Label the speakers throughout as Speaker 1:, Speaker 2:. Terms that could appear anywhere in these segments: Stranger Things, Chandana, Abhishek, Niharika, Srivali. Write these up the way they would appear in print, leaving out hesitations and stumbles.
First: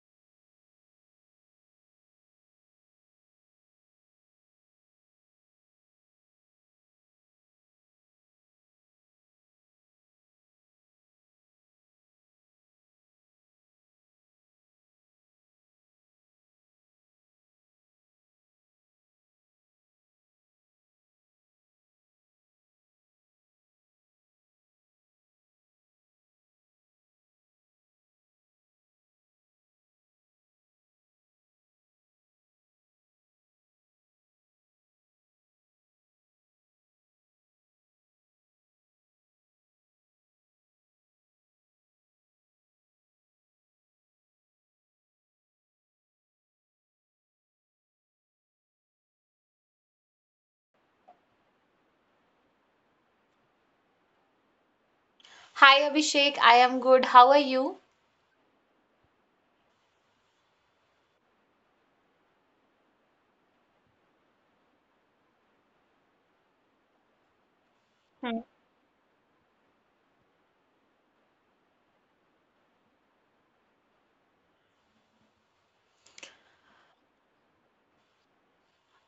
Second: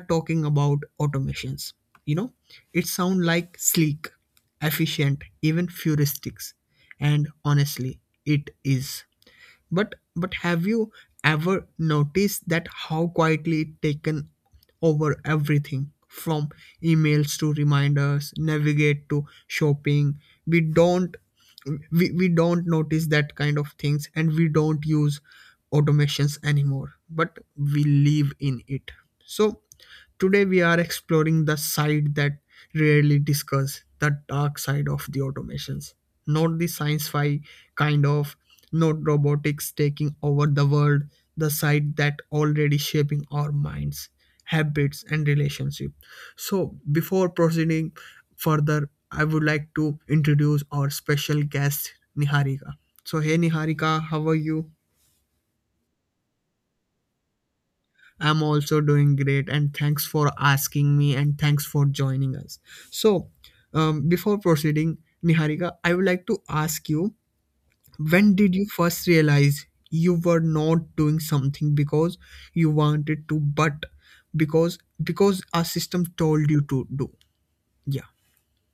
Speaker 1: talking about automations. You know, it sounds like sleek, efficient, even heuristics. And honestly, it is. But have you ever noticed that how quietly it taken over everything from emails to reminders, navigate to shopping. We don't we don't notice that kind of things and we don't use automations anymore but we live in it, so today we are exploring the side that rarely discuss the dark side of the automations, not the science fi kind of not robotics taking over the world, the side that already shaping our minds, habits, and relationship. So, before proceeding further, I would like to introduce our special guest, Niharika. So, hey Niharika,
Speaker 2: Hi
Speaker 1: how are
Speaker 2: Abhishek,
Speaker 1: you?
Speaker 2: I am good. How are you?
Speaker 1: I'm also doing great, and thanks for asking me, and thanks for joining us. So, before proceeding, Niharika, I would like to ask you, when did you first realize you were not doing something because you wanted to, but because our system told you to do? Yeah.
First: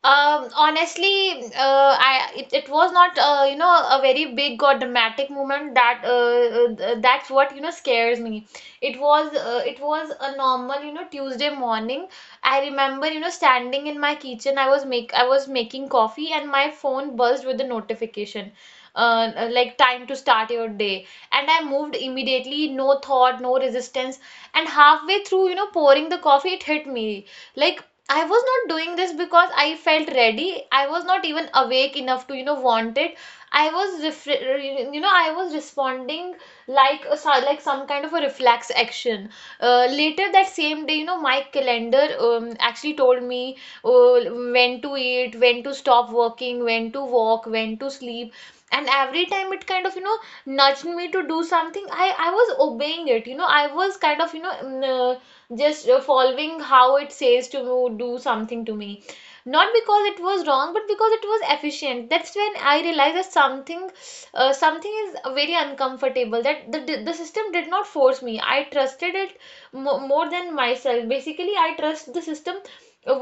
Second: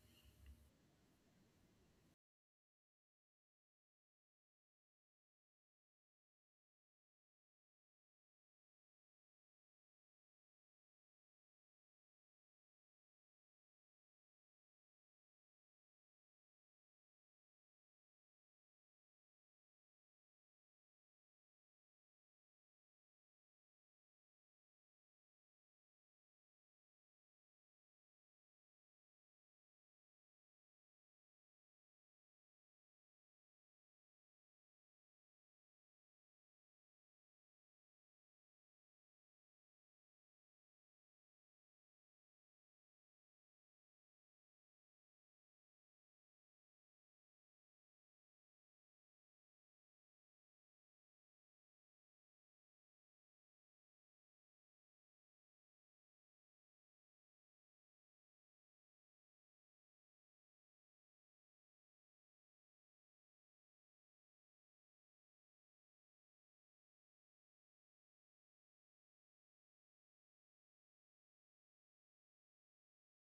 Speaker 2: Honestly, it was not you know a very big or dramatic moment that's what you know scares me. It was a normal you know Tuesday morning. I remember you know standing in my kitchen. I was making coffee and my phone buzzed with the notification. Like time to start your day, and I moved immediately, no thought, no resistance, and halfway through you know pouring the coffee it hit me, like I was not doing this because I felt ready. I was not even awake enough to, you know, want it. You know, I was responding like like some kind of a reflex action. Later that same day, you know, my calendar actually told me uh, when to eat, when to stop working, when to walk, when to sleep. And every time it kind of, you know, nudged me to do something, I was obeying it. You know, I was kind of, you know, just following how it says to do something to me, not because it was wrong but because it was efficient. That's when I realized that something is very uncomfortable, that the system did not force me, I trusted it more than myself. Basically I trust the system.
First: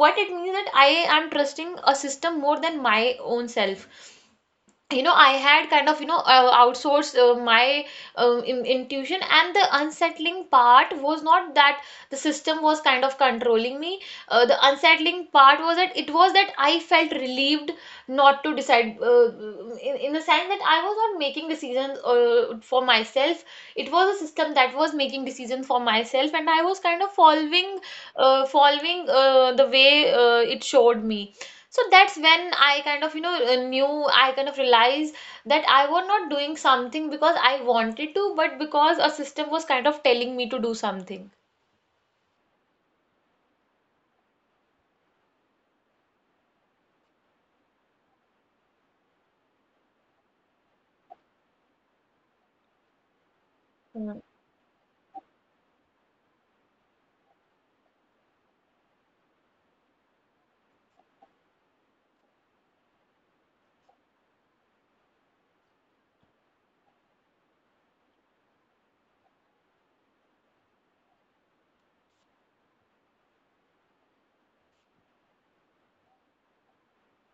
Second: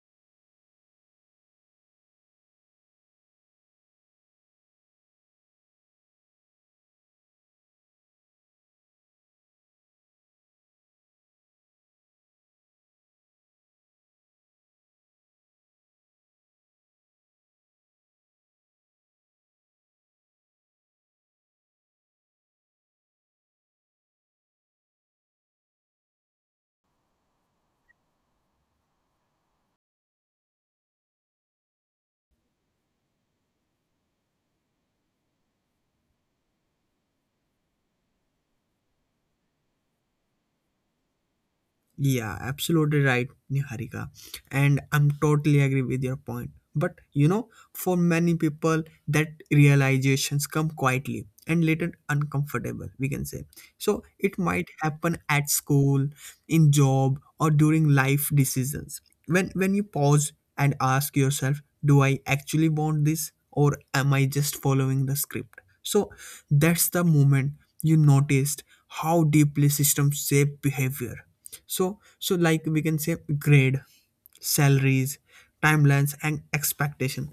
Speaker 2: What it means that I am trusting a system more than my own self. You know I had kind of you know outsourced my intuition, and the unsettling part was not that the system was kind of controlling me. The unsettling part was that I felt relieved not to decide. In the sense that I was not making decisions for myself, it was a system that was making decisions for myself, and I was kind of following the way it showed me. So that's when I kind of, you know, I kind of realized that I was not doing something because I wanted to, but because a system was kind of telling me to do something.
Speaker 1: Yeah, absolutely right, Niharika. And I'm totally agree with your point. But you know, for many people, that realizations come quietly and later uncomfortable, we can say. So
Speaker 2: Hmm.
Speaker 1: it might happen at school, in job, or during life decisions. When you pause and ask yourself, do I actually want this or am I just following the script? So that's the moment you noticed how deeply systems shape behavior, so like we can say grade, salaries, timelines, and expectation.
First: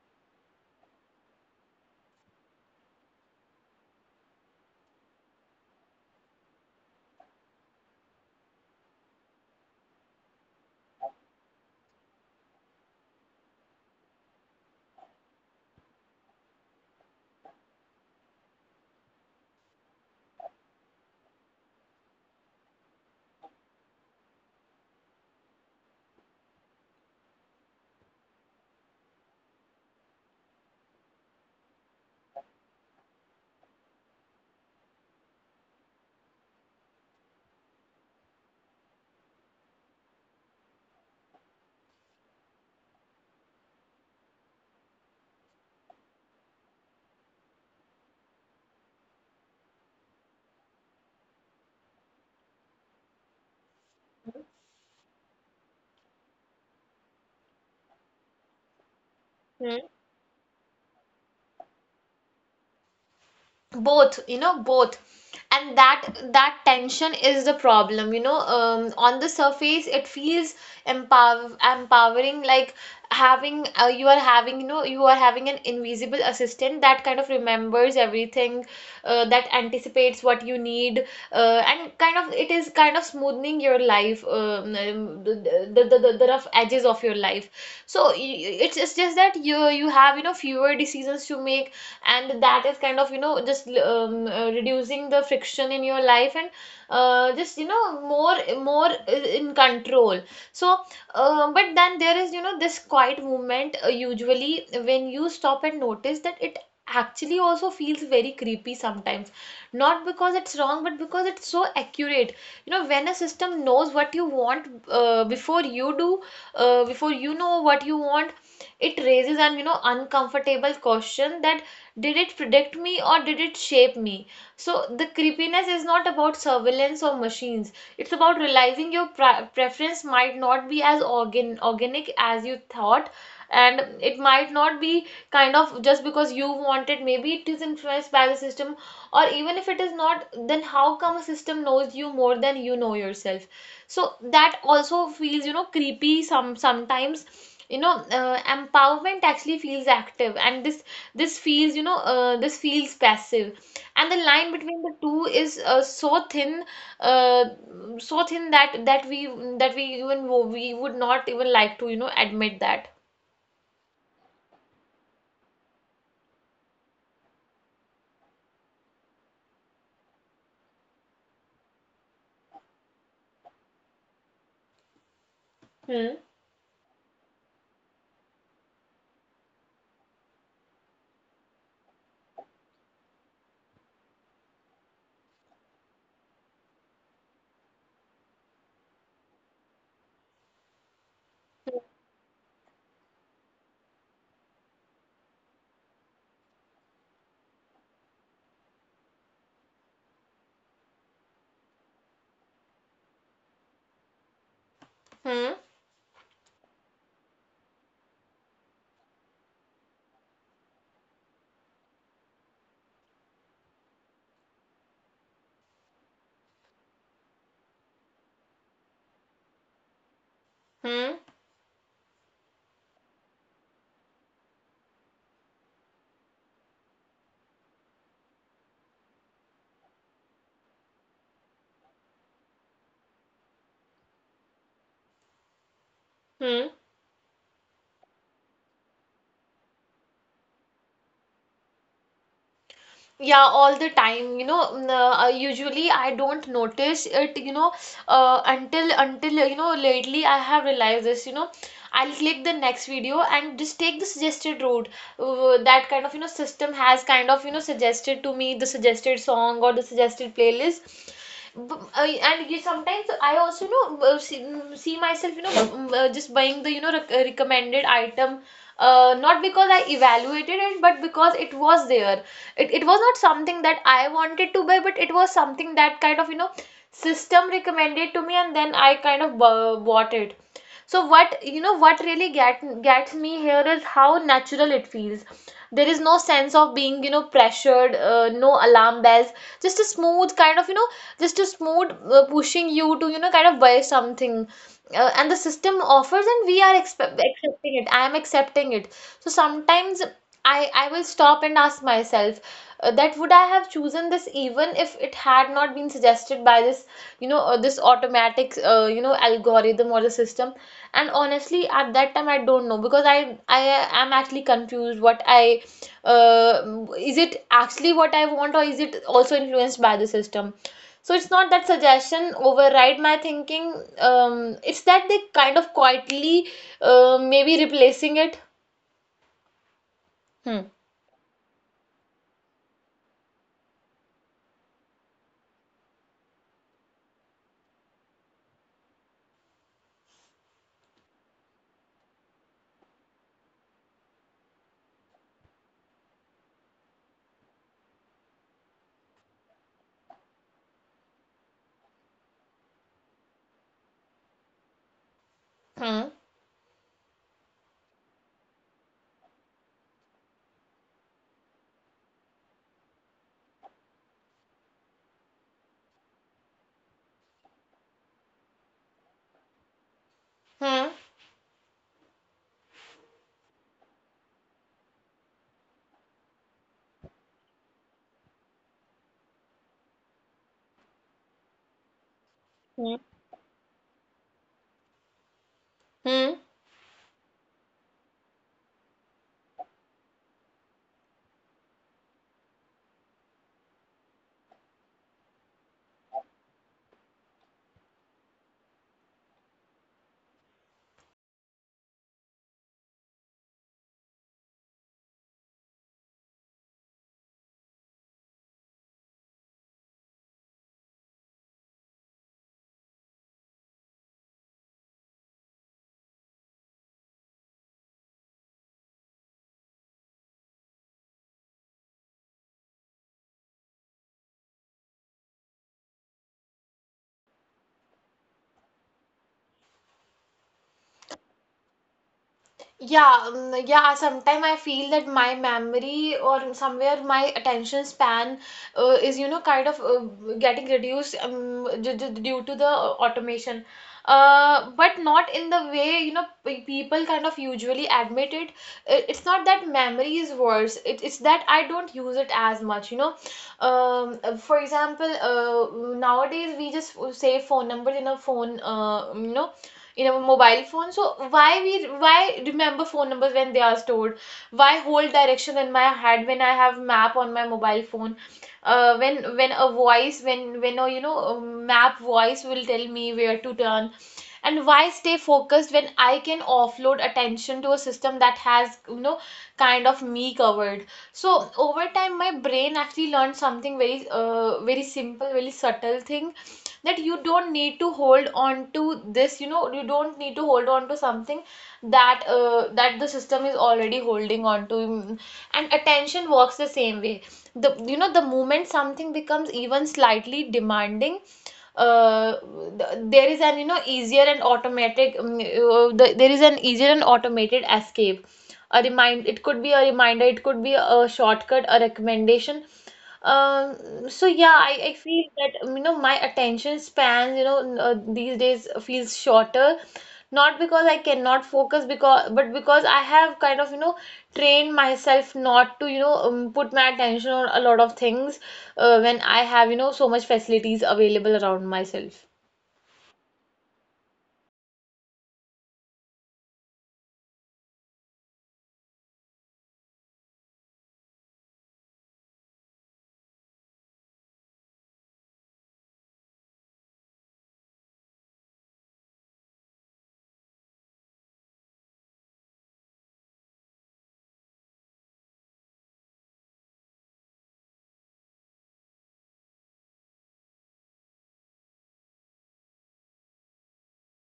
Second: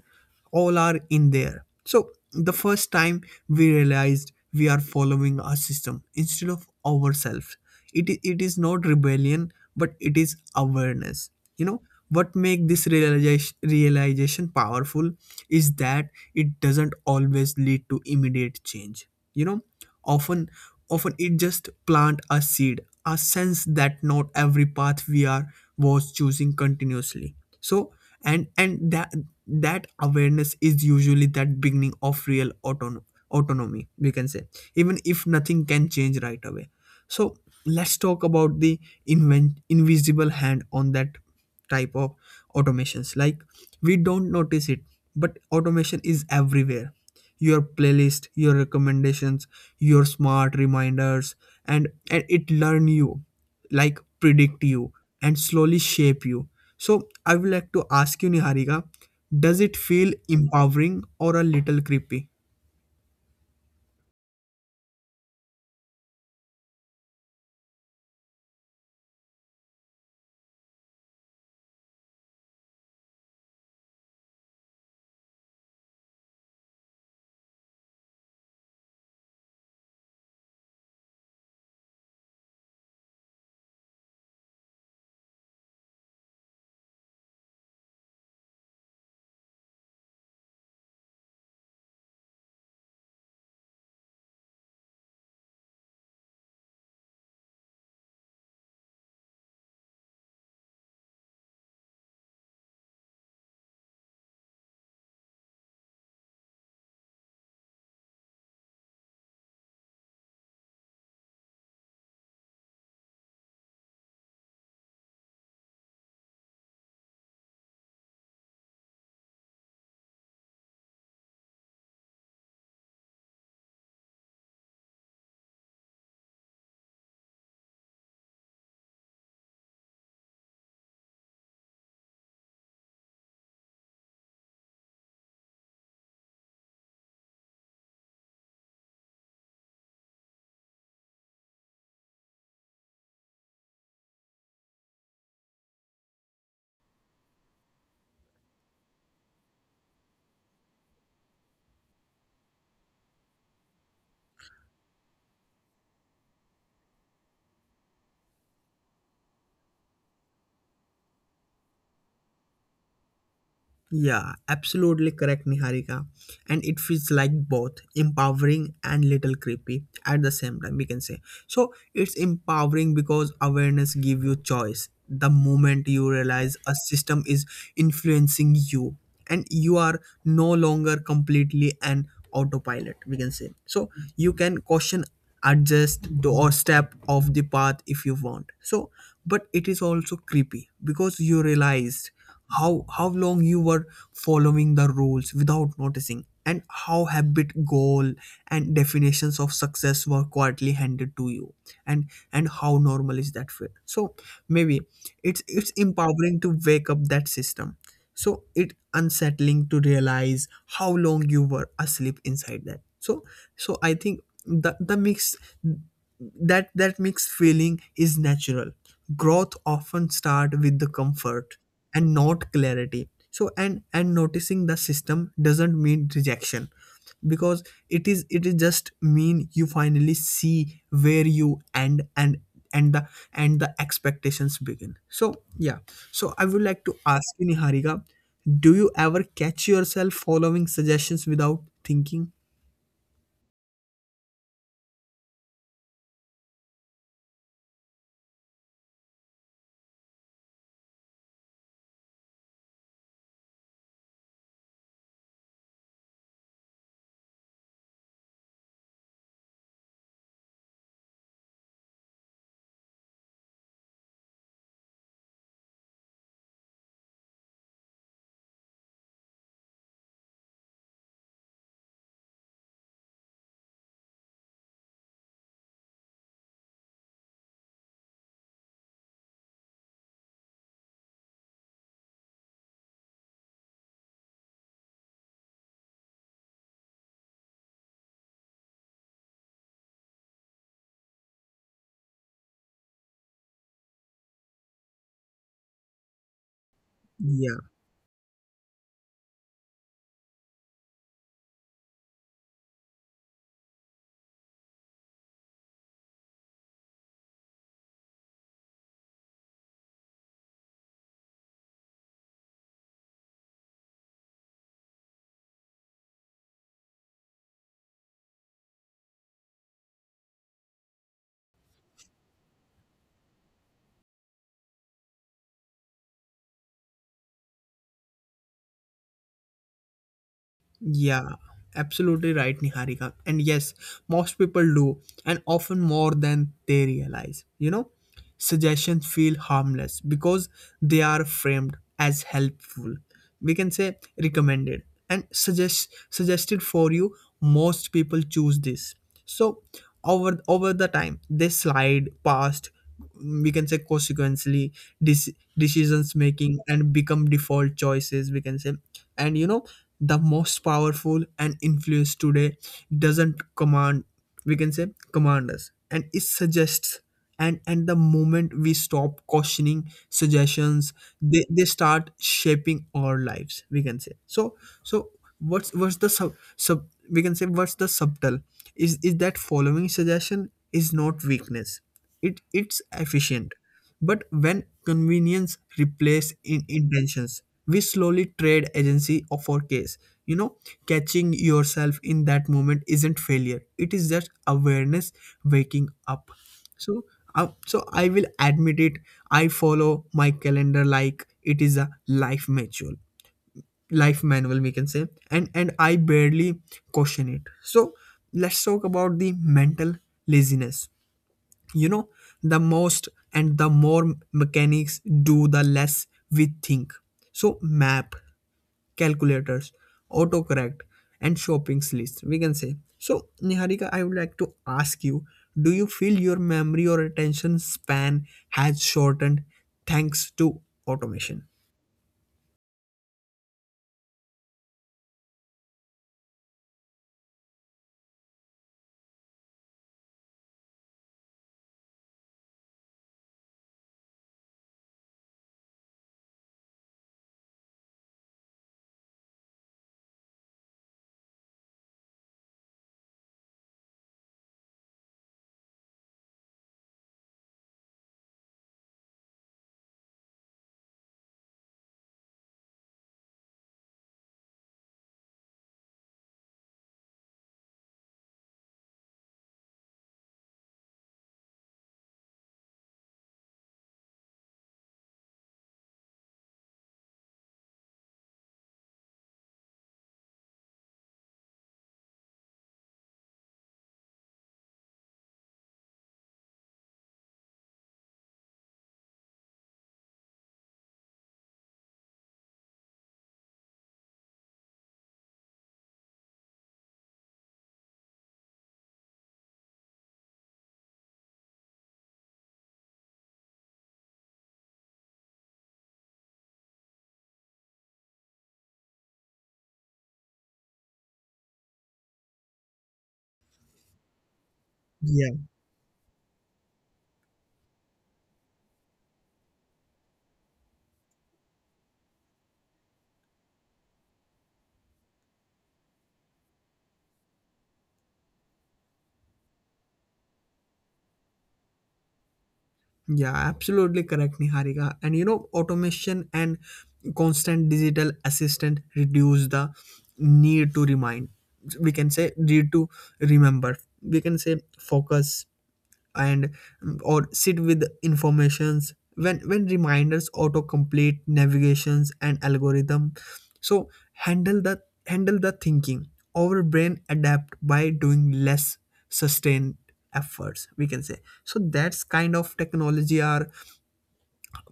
Speaker 1: All are in there. So the first time we realized we are following our system instead of ourselves. It is not rebellion, but it is awareness. You know what make this realization powerful is that it doesn't always lead to immediate change. You know, often often it just plant a seed, a sense that not every path we are was choosing continuously. So and that awareness is usually that beginning of real autonomy we can say, even if nothing can change right away. So let's talk about the invisible hand on that type of automations. Like, we don't notice it but automation is everywhere, your playlist, your recommendations, your smart reminders, and it learn you, like predict you, and slowly shape you. So I would like to ask you, Niharika, does it feel empowering or a little creepy?
Speaker 2: Both, you know, both, and that tension is the problem, you know. On the surface it feels empower empowering, like having you are having you know you are having an invisible assistant that kind of remembers everything, that anticipates what you need, and kind of it is kind of smoothing your life, the, the rough edges of your life. so y- it's just that you have you know fewer decisions to make, and that is kind of you know just reducing the friction in your life, and just you know more in control. So but then there is you know this quiet movement. Usually when you stop and notice that, it actually also feels very creepy sometimes, not because it's wrong but because it's so accurate. You know, when a system knows what you want before you do, before you know what you want, it raises an you know uncomfortable question, that did it predict me or did it shape me? So the creepiness is not about surveillance or machines, it's about realizing your preference might not be as organic as you thought, and it might not be kind of just because you want it, maybe it is influenced by the system. Or even if it is not, then how come a system knows you more than you know yourself? So that also feels you know creepy sometimes, you know. Empowerment actually feels active, and this feels you know this feels passive, and the line between the two is so thin, uh, so thin that that we, that we, even we would not even like to you know admit that.
Speaker 1: Yeah, absolutely correct, Niharika. And it feels like both empowering and little creepy at the same time, we can say. So it's empowering because awareness give you choice. The moment you realize
Speaker 2: Hmm.
Speaker 1: a system is influencing you and you are no longer completely an autopilot, we can say. So you can question, or step off the path if you want. So but it is also creepy because you realized how long you were following the rules without noticing, and how habit, goal, and definitions of success were quietly handed to you, and and how normal is that fit. So maybe it's
Speaker 2: Hmm.
Speaker 1: it's empowering to wake up that system, so it unsettling to realize how long you were asleep inside that. So so I think the mix that that mixed feeling is natural. Growth often start with the
Speaker 2: Hmm.
Speaker 1: comfort and not clarity. So and noticing the system, doesn't mean rejection, because it is just mean you finally see where you end, and the and the expectations begin. So yeah, so I would
Speaker 2: Hmm.
Speaker 1: like to ask you, Niharika, do you ever catch yourself following suggestions without thinking?
Speaker 2: Yeah, all the time. You know, usually I don't notice it, you know, until you know lately I have realized this, you know. I'll click the next video and just take the suggested route. That kind of, you know, system has kind of, you know, suggested to me the suggested song or the suggested playlist. B- uh, and you sometimes I also you know see myself you know just buying the you know recommended item, not because I evaluated it, but because it was there. It was not something that I wanted to buy, but it was something that kind of, you know, system recommended to me, and then I kind of bought it. So what you know what really gets me here is how natural it feels. There is no sense of being you know pressured, no alarm bells, just a smooth kind of you know just a smooth pushing you to you know kind of buy something. And the system offers and we are accepting it. I am accepting it. So sometimes I will stop and ask myself that would I have chosen this even if it had not been suggested by this you know this automatic you know algorithm or the system? And honestly, at that time, I don't know, because I am actually confused. What I Is it actually what I want, or is it also influenced by the system? So it's not that suggestion override my thinking. It's that they kind of quietly maybe replacing it. Hmm.
Speaker 1: Yeah, absolutely right, Niharika. And yes, most people do, and often more than they realize. You know, suggestions feel harmless because they are framed as helpful. We can say recommended and suggested for you. Most people choose this. So over the time, they slide past. We can say consequently, dis- decisions
Speaker 2: Hmm.
Speaker 1: making and become default choices, we can say, and you know the most powerful and influence today doesn't command, we can say, command us, and it suggests. And the moment we stop questioning suggestions,
Speaker 2: Hmm.
Speaker 1: they start shaping our lives, we can say. So so what's the sub, sub we can say what's the subtle, is that following suggestion is not weakness, it's
Speaker 2: Hmm.
Speaker 1: efficient. But when convenience replaces in
Speaker 2: Hmm.
Speaker 1: intentions, we slowly trade agency of our case. You know, catching yourself in that moment isn't failure. It is just awareness waking up. So, so I will admit it. I follow my calendar like it is a life manual we can say, and I barely question it. So, let's talk about the mental laziness. You know, the most and the more mechanics do the less we think. So map, calculators, autocorrect, and shopping list, we can say. So Niharika, I would like to ask you, do you feel your memory or attention span has shortened thanks to automation?
Speaker 2: Yeah, yeah. Sometimes I feel that my memory or somewhere my attention span is, you know, kind of getting reduced due to the automation. But not in the way, you know, people kind of usually admit it. It's not that memory is worse. It's that I don't use it as much, you know. For example, nowadays we just save phone numbers in a phone, you know, in a mobile phone. So why we why remember phone numbers when they are stored? Why hold directions in my head when I have map on my mobile phone? When a voice, when a you know a map voice, will tell me where to turn. And why stay focused when I can offload attention to a system that has you know kind of me covered? So over time my brain actually learned something very simple, very subtle thing, that you don't need to hold on to this, you know, you don't need to hold on to something that the system is already holding on to. Mm. And attention works the same way. The, you know, the moment something becomes even slightly demanding, uh, there is an you know easier and automatic there is an easier and automated escape, a remind it could be a reminder, it could be a shortcut, a recommendation. So yeah, I feel that you know my attention span you know these days feels shorter, not because I cannot focus because but because I have kind of you know trained myself not to you know put my attention on a lot of things when I have you know so much facilities available around myself.
Speaker 1: Yeah, absolutely correct, Niharika. And you know, automation and constant digital assistant reduce the need to remind. We can say need to remember. We can say focus and, or sit with informations, when reminders, autocomplete, navigations, and algorithm so handle the thinking, our brain adapt by doing less sustained efforts, we can say. So that's kind of technology are,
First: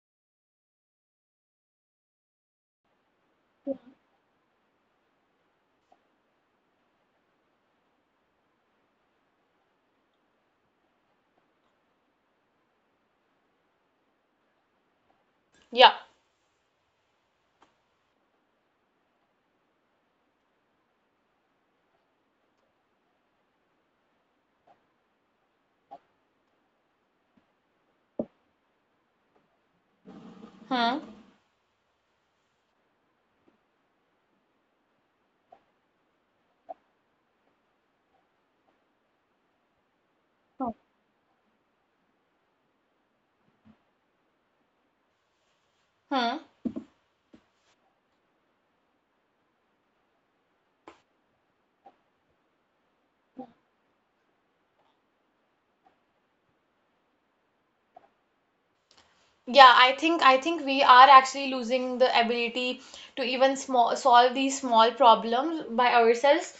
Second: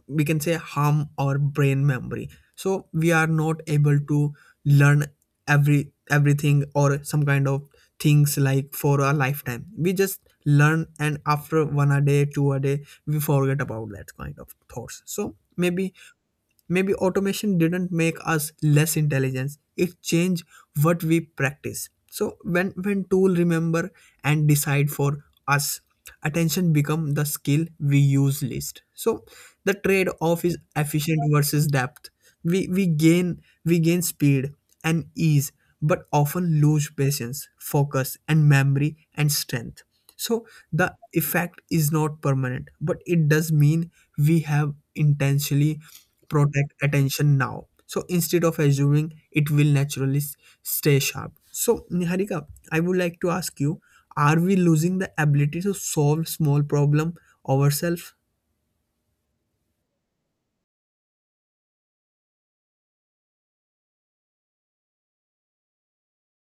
Speaker 1: we can say, harm our brain memory. So we are not able to learn everything or some kind of things, like for a lifetime we just learn and after one a day, two a day, we forget about that kind of thoughts. So maybe
Speaker 2: Yeah.
Speaker 1: automation didn't make us less intelligent, it changed what we practice. So when tool remember and decide for us, attention become the skill we use least. So the trade off is
Speaker 2: Hmm.
Speaker 1: efficient versus depth. We we gain we gain speed and ease, but often lose patience, focus, and memory, and strength. So the effect is not permanent, but it does mean we have intentionally
Speaker 2: Hmm.
Speaker 1: protect attention now. So instead of assuming it will naturally stay sharp. So Niharika, I would like to ask you, are we losing the ability to solve small problem ourselves?
Speaker 2: Yeah, I think we are actually losing the ability to even small solve these small problems by ourselves,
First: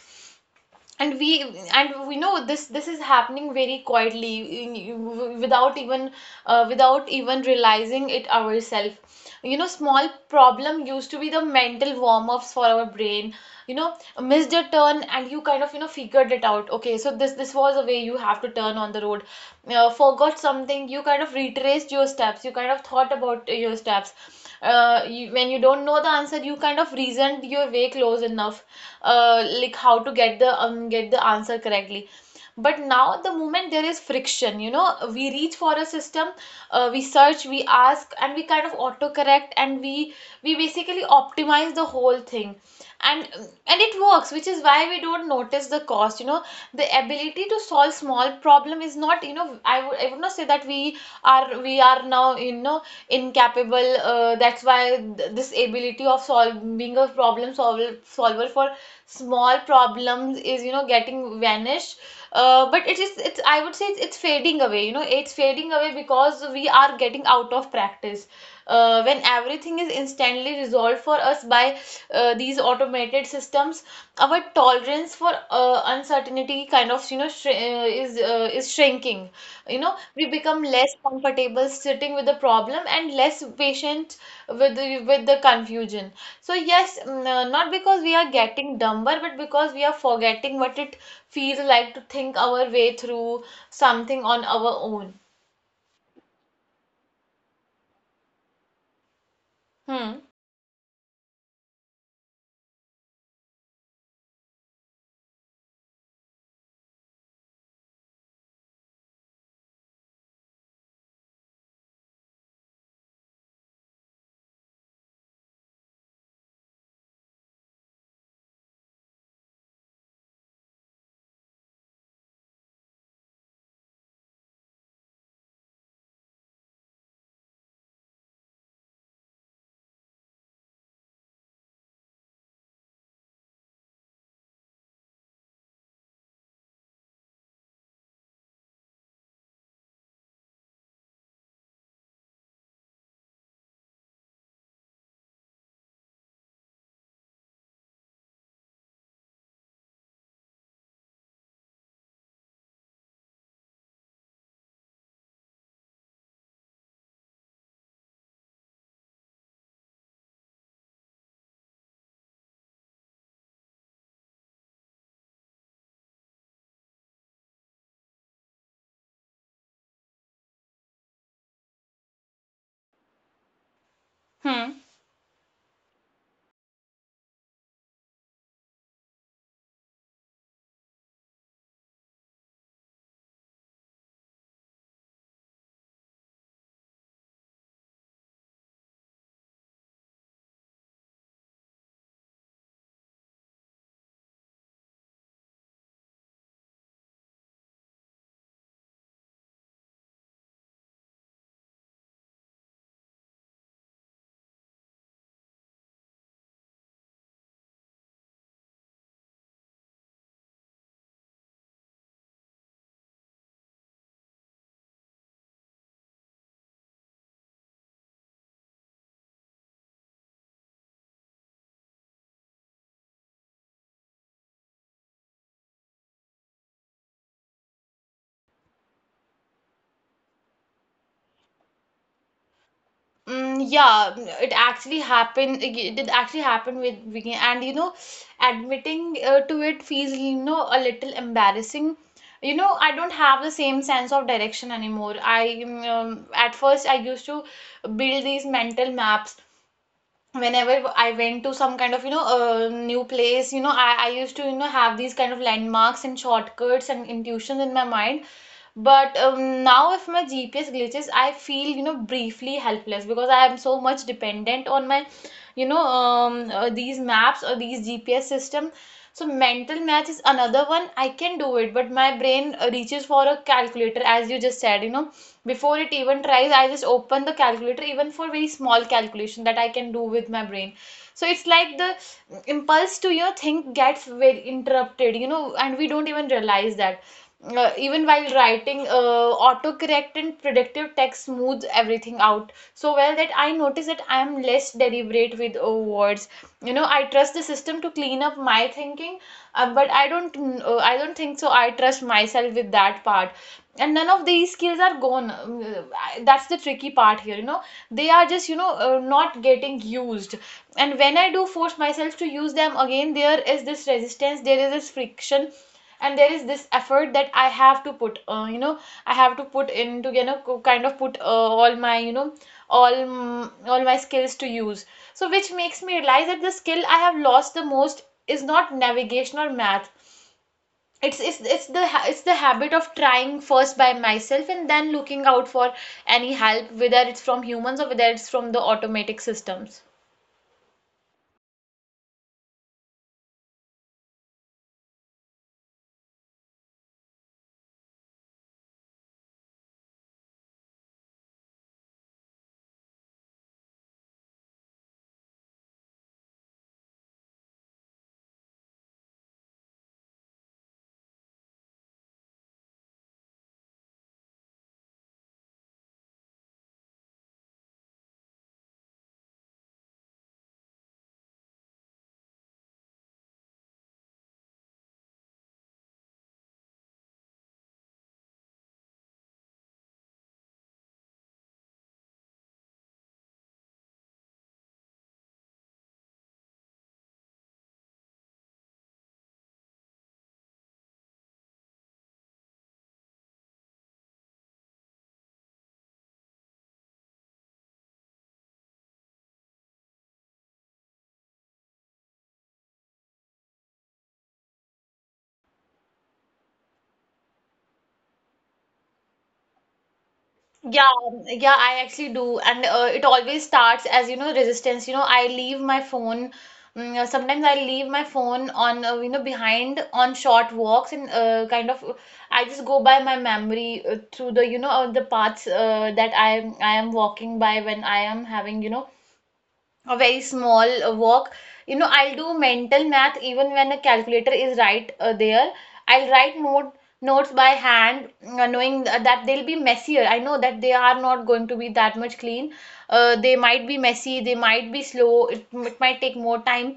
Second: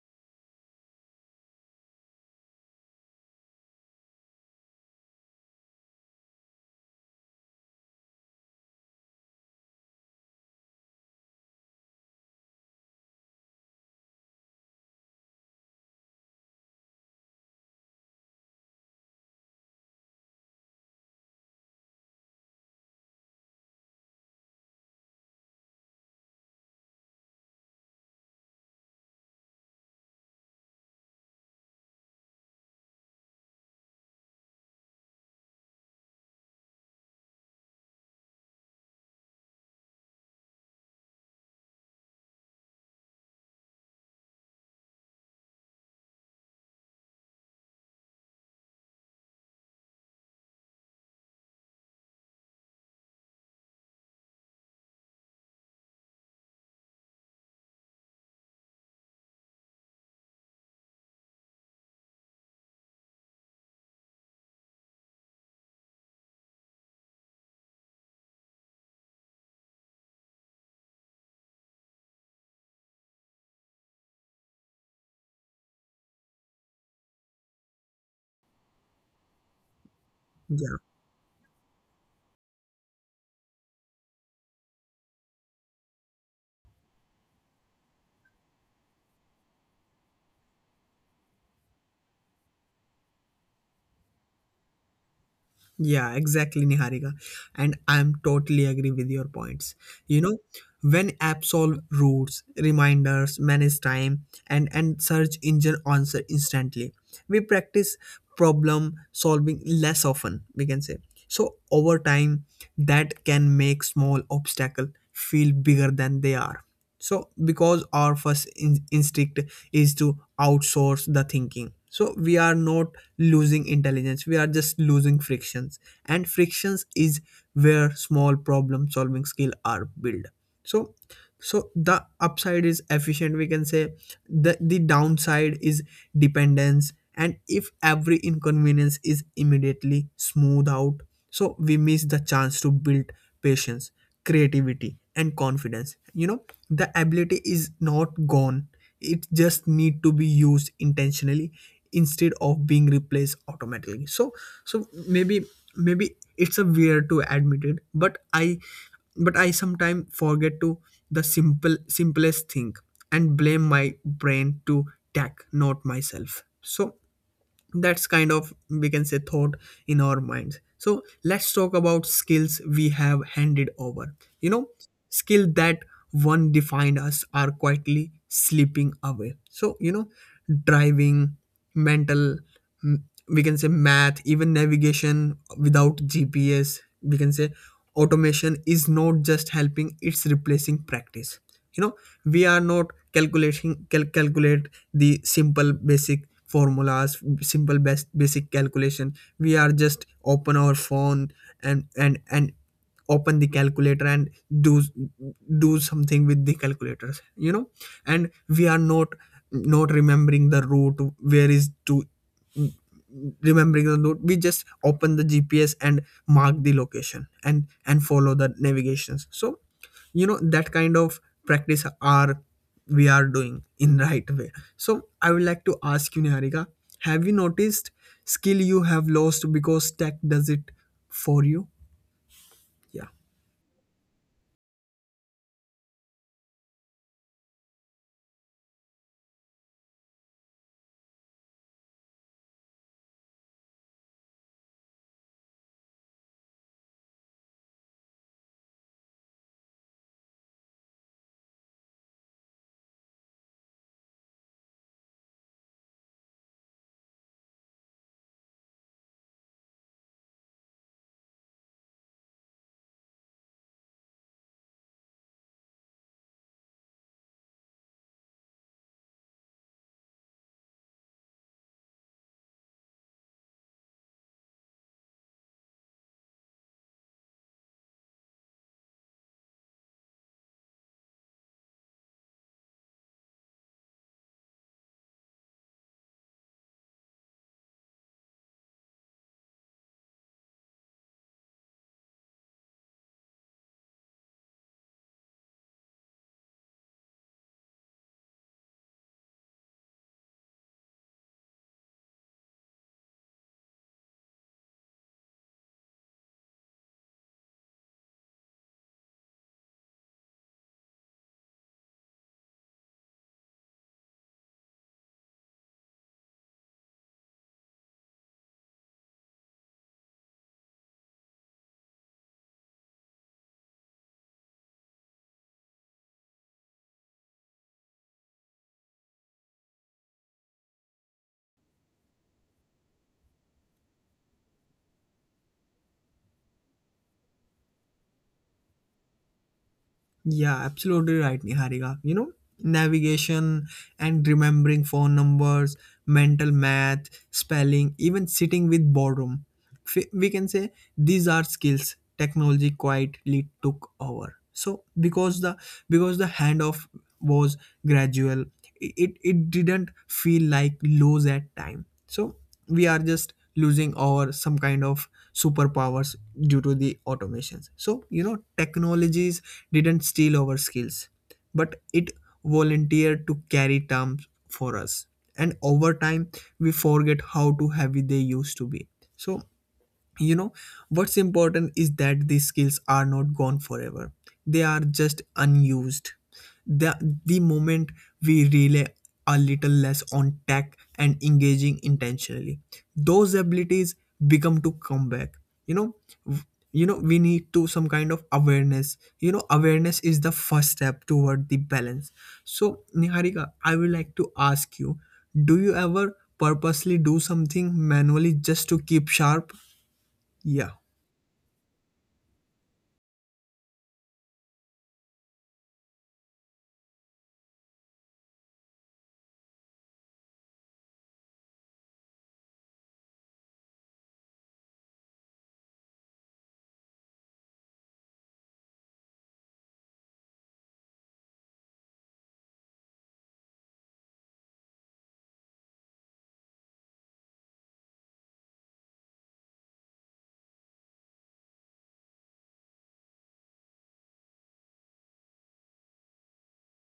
Speaker 2: and we, and we know this, this is happening very quietly, without even without even realizing it ourselves. You know, small problem used to be the mental warm-ups for our brain, you know, missed a turn and you kind of you know figured it out, okay so this was a way you have to turn on the road. Forgot something, you kind of retraced your steps, you kind of thought about your steps. When you don't know the answer you kind of reasoned your way close enough, like how to get the answer correctly. But now the moment there is friction, you know, we reach for a system, we search, we ask, and we kind of autocorrect, and we basically optimize the whole thing. and and it works, which is why we don't notice the cost, you know. The ability to solve small problem is not, you know, I would, I would not say that we are, we are now you know incapable. That's why this ability of solving, being a problem solver, solver for small problems, is you know getting vanished. But it is, it's I would say it's fading away. You know, it's fading away because we are getting out of practice. When everything is instantly resolved for us by these automated systems, our tolerance for uncertainty kind of is shrinking. You know, we become less comfortable sitting with the problem and less patient with with the confusion. So yes, not because we are getting dumber, but because we are forgetting what it feels like to think our way through something on our own.
Speaker 1: Yeah, exactly, Niharika. And I'm totally agree with your points.
Speaker 2: Hmm.
Speaker 1: You know, when apps solve routes, reminders, manage time, and search engine answer instantly, we practice problem solving less often, we can say. So over time that can make small obstacle feel bigger than they are, so because our first instinct is to outsource the thinking. So we are not losing intelligence, we are just losing frictions, and frictions is where small problem solving skill are built. So the upside is efficient, we can say. The downside is dependence, and if every inconvenience is immediately smoothed out, so we miss the chance to build patience, creativity, and confidence. You know, the ability is not gone, it just need to be used intentionally instead of being replaced automatically. So so maybe maybe it's a weird to admit it, but I sometimes forget to the simplest thing and blame my brain to tech, not myself. So that's kind of, we can say, thought in our minds. So let's talk about skills we have handed over. You know, skill that one defined us are quietly slipping away. So you know, driving, mental, mm, we can say math, even navigation without GPS, we can say, automation is not just helping, it's replacing practice. You know, we are not calculating, calculate the simple basic formulas, simple best basic calculation. We are just open our phone and open the calculator and do do something with the calculators. You know, and we are not remembering the root where is to remembering the route. We just open the GPS and mark the location and follow the navigations. So you know that kind of practice are, we are doing in right way. So I would like to ask you, Niharika, have you noticed skill you have lost because tech does it for you? Yeah.
Speaker 2: Mm, yeah, it actually happened. It did actually happen with me, and you know, admitting to it feels a little embarrassing. You know, I don't have the same sense of direction anymore. I At first I used to build these mental maps whenever I went to some kind of new place. You know, I used to have these kind of landmarks and shortcuts and intuitions in my mind, but now, if my GPS glitches, I feel, you know, briefly helpless because I am so much dependent on my, these maps or these GPS system. So mental math is another one. I can do it, but my brain reaches for a calculator, as you just said, you know, before it even tries. I just open the calculator, even for very small calculation that I can do with my brain. So it's like the impulse to, you know, think gets very interrupted, you know, and we don't even realize that. Even while writing, autocorrect and predictive text smooths everything out so well that I notice that I am less deliberate with words. You know, I trust the system to clean up my thinking, but I don't. I don't think so. I trust myself with that part. And none of these skills are gone. That's the tricky part here, you know. They are just, you know, not getting used. And when I do force myself to use them again, there is this resistance, there is this friction, and there is this effort that I have to put in to, you know, kind of put all my, you know, all my skills to use. So which makes me realize that the skill I have lost the most is not navigation or math, it's it's the it's the habit of trying first by myself and then looking out for any help, whether it's from humans or whether it's from the automatic systems.
Speaker 1: Yeah, absolutely right, Niharika. You know, navigation and remembering phone numbers, mental math, spelling, even sitting with boredom. We can say these are skills technology quietly took over. So because the handoff was gradual, it it didn't feel like lose at time. So we are just losing our some kind of superpowers due to the automations. So you know technologies didn't steal our skills, but it volunteered to carry terms for us. And over time, we forget how too heavy they used to be. So you know what's important is that these skills are not gone forever. They are just unused. The the moment we rely a little less on tech and engaging intentionally, those abilities become to come back. You know w- you know we need to some kind of awareness. You know, awareness is the first step toward the balance. So Niharika, I would like to ask you, do you ever purposely do something manually just to keep sharp? Yeah.
Speaker 2: Yeah, yeah, I actually do, and it always starts as you know resistance. You know, I leave my phone. Sometimes I leave my phone on, you know, behind on short walks and kind of I just go by my memory through the the paths that I am walking by when I am having you know a very small work. You know, I'll do mental math even when a calculator is right there. I'll write notes by hand, knowing that they'll be messier. I know that they are not going to be that much clean. They might be messy, they might be slow, it might take more time.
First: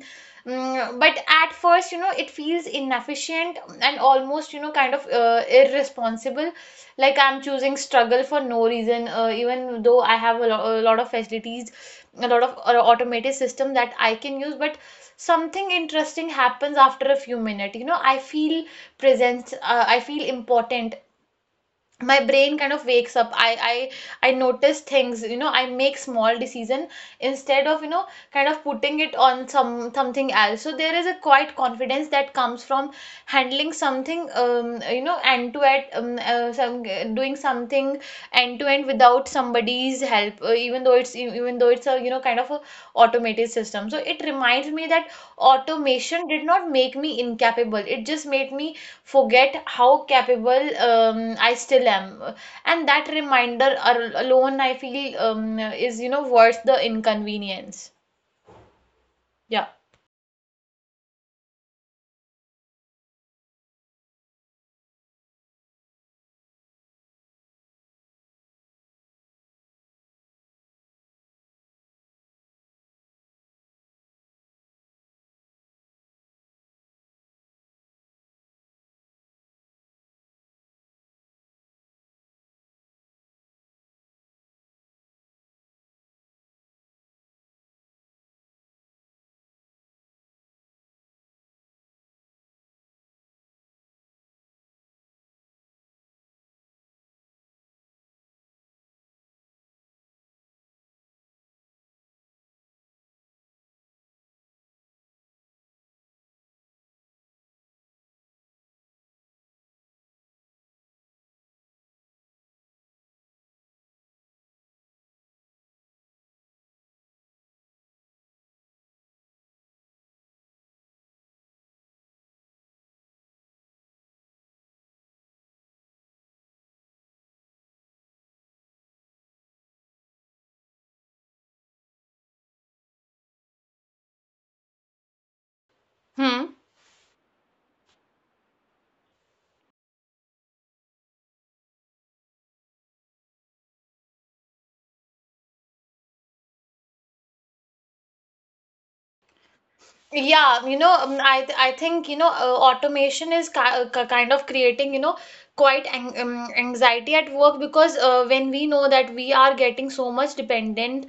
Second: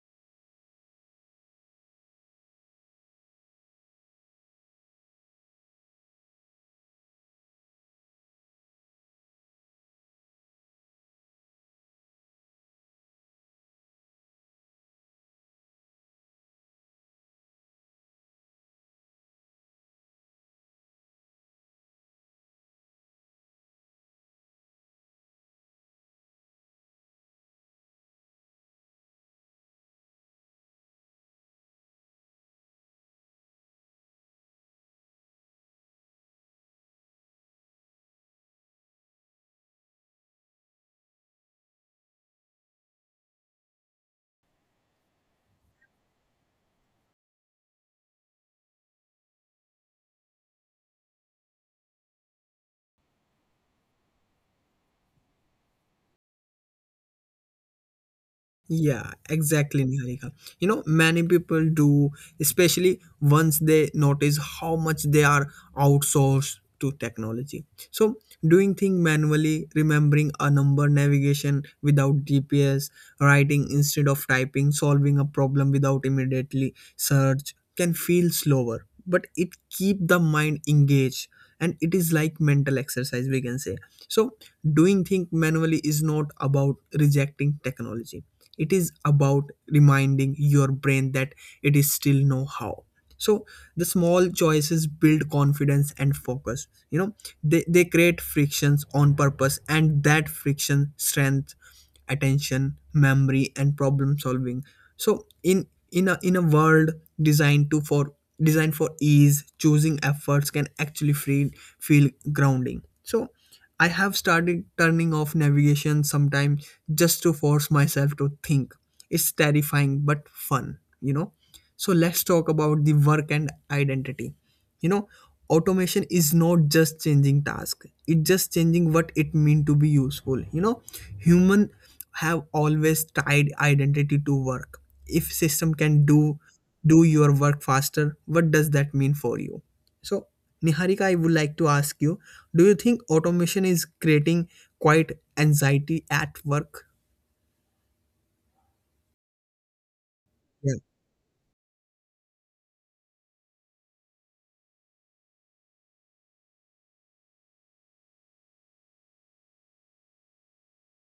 Speaker 2: Mm, but at first, you know, it feels inefficient and almost, you know, kind of irresponsible. Like I'm choosing struggle for no reason, even though I have a lot of facilities, a lot of automated system that I can use. But something interesting happens after a few minutes. You know, I feel present, I feel important, my brain kind of wakes up. I notice things, you know, I make small decision instead of, you know, kind of putting it on some something else. So there is a quite confidence that comes from handling something, you know, end to end, doing something end to end without somebody's help, even though it's a, you know, kind of a automated system. So it reminds me that automation did not make me incapable, it just made me forget how capable I still am. And that reminder alone, I feel, is, you know, worth the inconvenience.
Speaker 1: Yeah,
Speaker 2: Yeah.
Speaker 1: exactly, Niharika. You know, many people do, especially once they notice how much they are outsourced to technology. So, doing things manually, remembering a number navigation without GPS, writing instead of typing, solving a problem without immediately search can feel slower, but it keep the mind engaged, and it is like mental exercise, we can say. So, doing things manually is not about rejecting technology, it is about reminding your brain that it is still know how. So the small choices build confidence and focus, you know, they create frictions on purpose, and that friction strength attention, memory, and problem solving. So in a world designed to for designed for ease, choosing efforts can actually feel feel grounding. So I have started turning off navigation sometimes just to force myself to think. It's terrifying but fun, you know. So let's talk about the work and identity. You know, automation is not just changing task, it's just changing what it means to be useful. You know, human have always tied identity to work. If system can do
Speaker 2: Hmm.
Speaker 1: do your work faster, what does that mean for you? So, Niharika, I would like to ask you, do you think automation is creating quite anxiety at work?
Speaker 2: Yeah, you
Speaker 1: Yeah.
Speaker 2: know, I think, you know, automation is kind of creating, you know, quite anxiety at work, because when we know that we are getting so much dependent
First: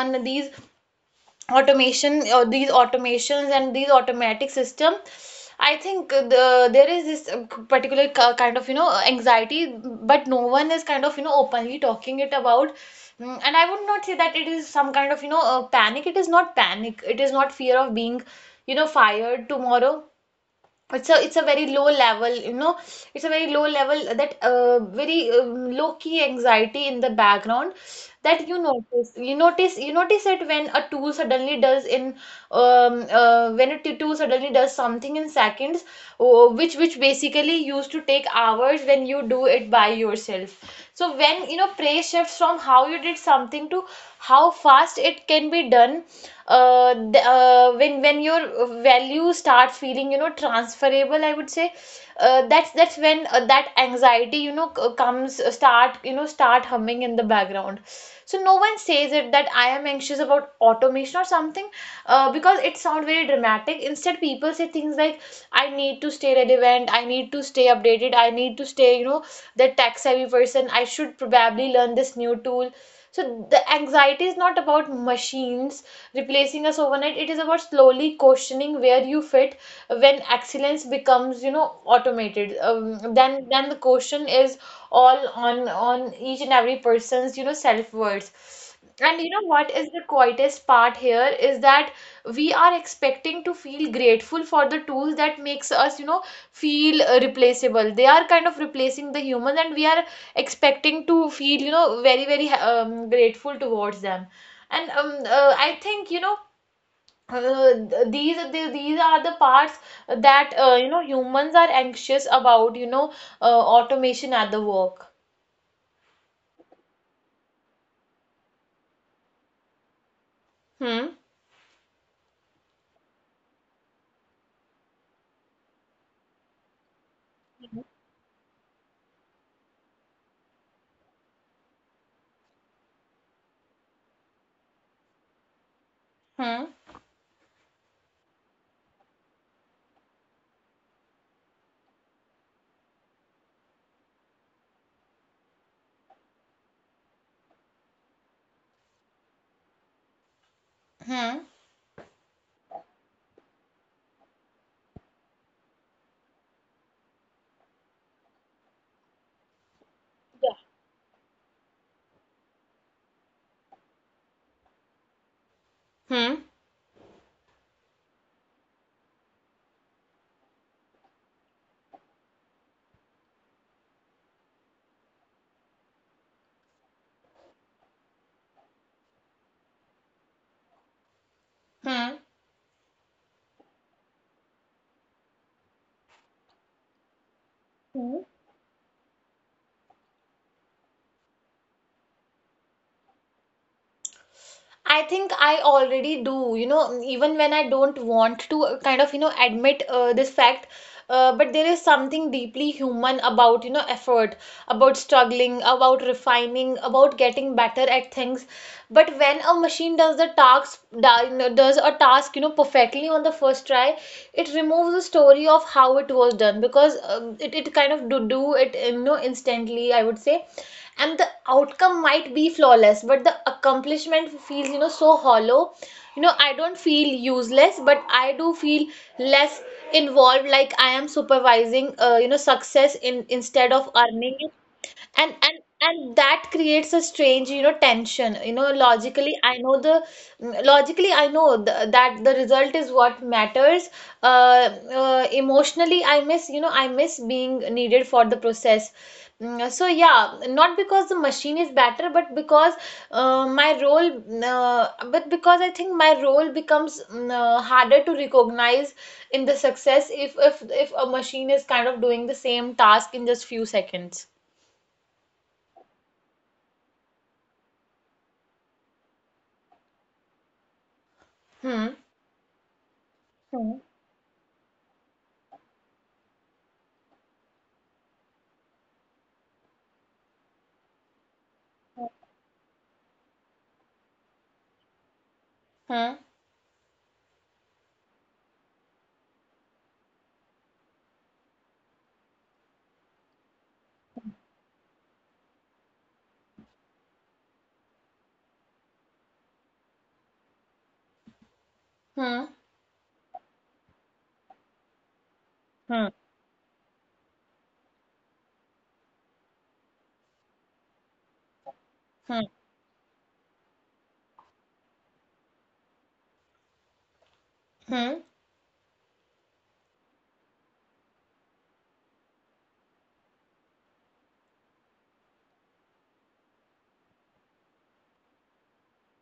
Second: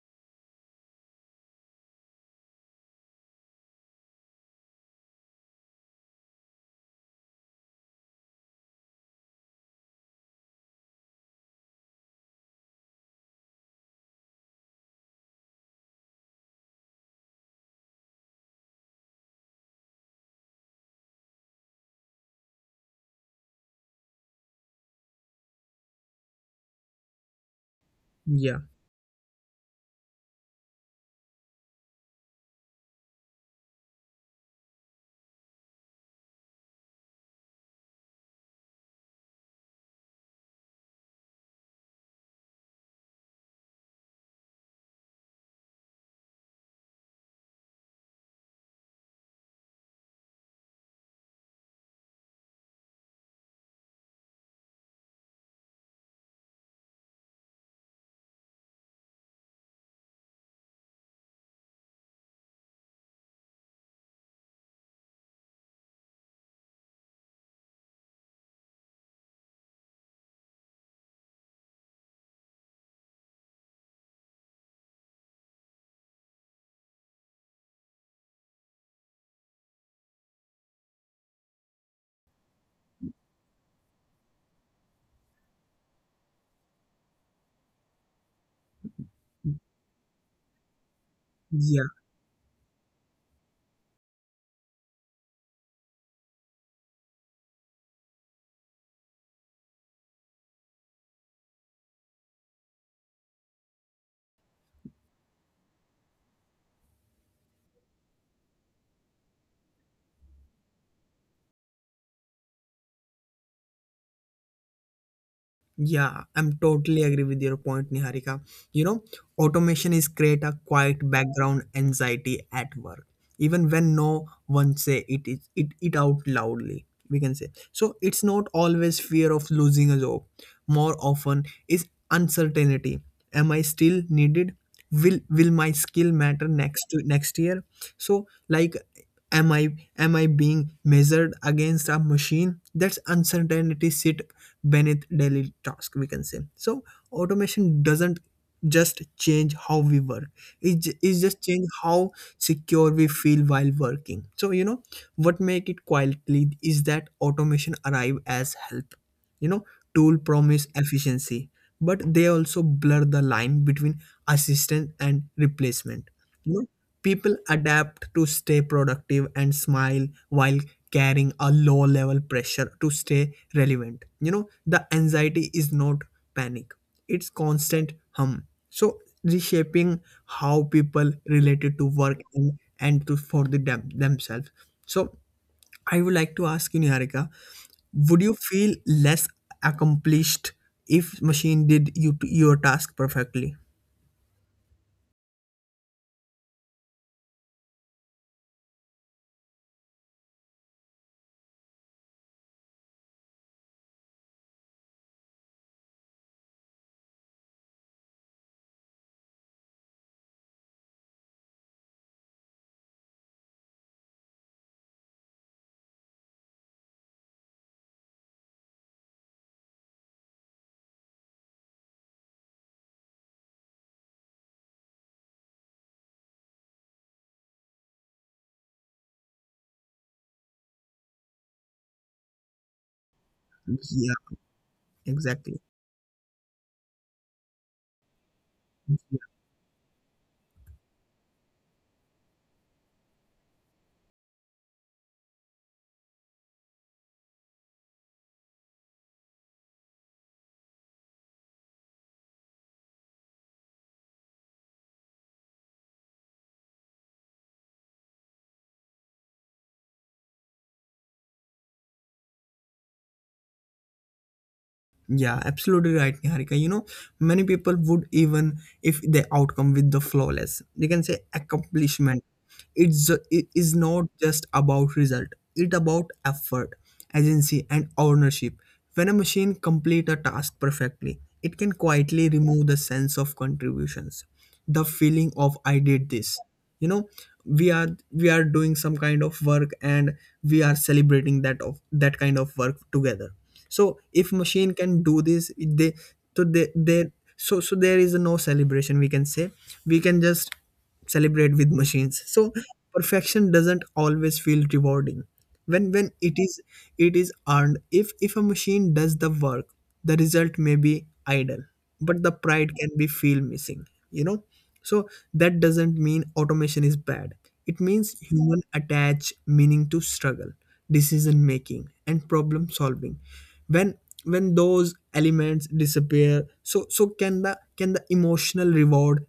Speaker 2: on these automation or these automations and these automatic system, I think there is this particular kind of, you know, anxiety but no one is kind of, you know, openly talking it about. Mm, and I would not say that it is some kind of, you know, panic. It is not panic, it is not fear of being, you know, fired tomorrow. It's a very low level, you know, it's a very low level, that very low key anxiety in the background.
Speaker 1: Yeah.
Speaker 2: That you notice you notice it when a tool suddenly does in when a tool suddenly does something in seconds, oh, which basically used to take hours when you do it by yourself. So when, you know, praise shifts from how you did something to how fast it can be done, when your value start feeling, you know, transferable, I would say, that's when, that anxiety, you know, comes, start, you know, start humming in the background. So no one says it that I am anxious about automation or something, because it sounds very dramatic. Instead people say things like, I need to stay relevant, I need to stay updated, I need to stay, you know, the tech savvy person, I should probably learn this new tool. So the anxiety is not about machines replacing us overnight, it is about slowly questioning where you fit. When excellence becomes, you know, automated, then the question is all on each and every person's, you know, self worth. And you know what is the quietest part here is
Speaker 1: Yeah.
Speaker 2: that we are expecting to feel grateful for the tools that makes us, you know, feel replaceable. They are kind of replacing the humans, and we are expecting to feel, you know, very grateful towards them. And I think, you know, these are the parts that, you know, humans are anxious about, you know, automation at the work.
Speaker 1: Yeah, I'm totally agree with your point, Niharika. You know, automation is create a quiet
Speaker 2: Hmm.
Speaker 1: background anxiety at work, even when no one say it is it it out loudly, we can say. So it's not always fear of losing a job. More often is uncertainty. Am I still needed? Will my skill matter
Speaker 2: Hmm.
Speaker 1: next to next year? So like am i am I being measured against a machine? That's uncertainty sit beneath daily task, we can say. So automation doesn't just change how we work, it just
Speaker 2: Hmm.
Speaker 1: change how secure we feel while working. So you know, what make it quietly is that automation arrive as help. You know, tool
Speaker 2: Yeah.
Speaker 1: promise efficiency, but they also blur the line between assistance and replacement.
Speaker 2: Hmm.
Speaker 1: People adapt to stay productive and smile while carrying a low level pressure to stay relevant. You know, the anxiety is not panic, it's constant hum. So, reshaping how people related to work
Speaker 2: Hmm.
Speaker 1: and to for the them, themselves. So, I would like to ask you, Niharika, would
Speaker 2: Hmm.
Speaker 1: you feel less accomplished if machine did you, your task perfectly?
Speaker 2: I think I already do, you know, even when I don't want to kind of, you know, admit this fact. But there is something deeply human about, you know, effort, about struggling, about refining, about getting better at things. But when a machine does does a task, you know, perfectly on the first try, it removes the story of how it was done, because it kind of do it, you know, instantly, I would say. And the outcome might be flawless but the accomplishment feels, you know, so hollow. You know, I don't feel useless, but I do feel less involved, like I am supervising you know success in instead of
Speaker 1: Yeah,
Speaker 2: earning it. And
Speaker 1: exactly.
Speaker 2: that creates a strange, you know, tension. You know, logically, I know the logically I know th that the result is what matters. Uh, Emotionally, I miss, you know, I miss being needed for the process. So yeah, not because the machine is better, but because uh, my role, mm, uh, but because I think my role becomes harder to recognize in the success, if a machine is kind of doing the same task in just few seconds.
Speaker 1: Yeah, absolutely right, Niharika. You know, many people would even if they outcome with the flawless, they can say
Speaker 2: Hmm.
Speaker 1: accomplishment. It's it is
Speaker 2: 嗯
Speaker 1: not just about result. It about effort, agency, and ownership. When a machine complete a task perfectly, it can quietly remove the sense of contributions, the feeling of I did
Speaker 2: 嗯
Speaker 1: this. You know, we are doing some kind of work, and we are celebrating that of that kind of work together. So if machine can do this, they so so there is no celebration, we can say. We can just celebrate with machines. So
Speaker 2: 嗯
Speaker 1: perfection doesn't always feel rewarding when
Speaker 2: 嗯
Speaker 1: it is earned. If a machine does the work, the result may be idle, but the
Speaker 2: 嗯
Speaker 1: pride can be feel missing. You know, so that doesn't mean automation is bad. It means
Speaker 2: 嗯
Speaker 1: human attach meaning to struggle, decision making, and problem solving. When when those elements disappear, so can the emotional reward,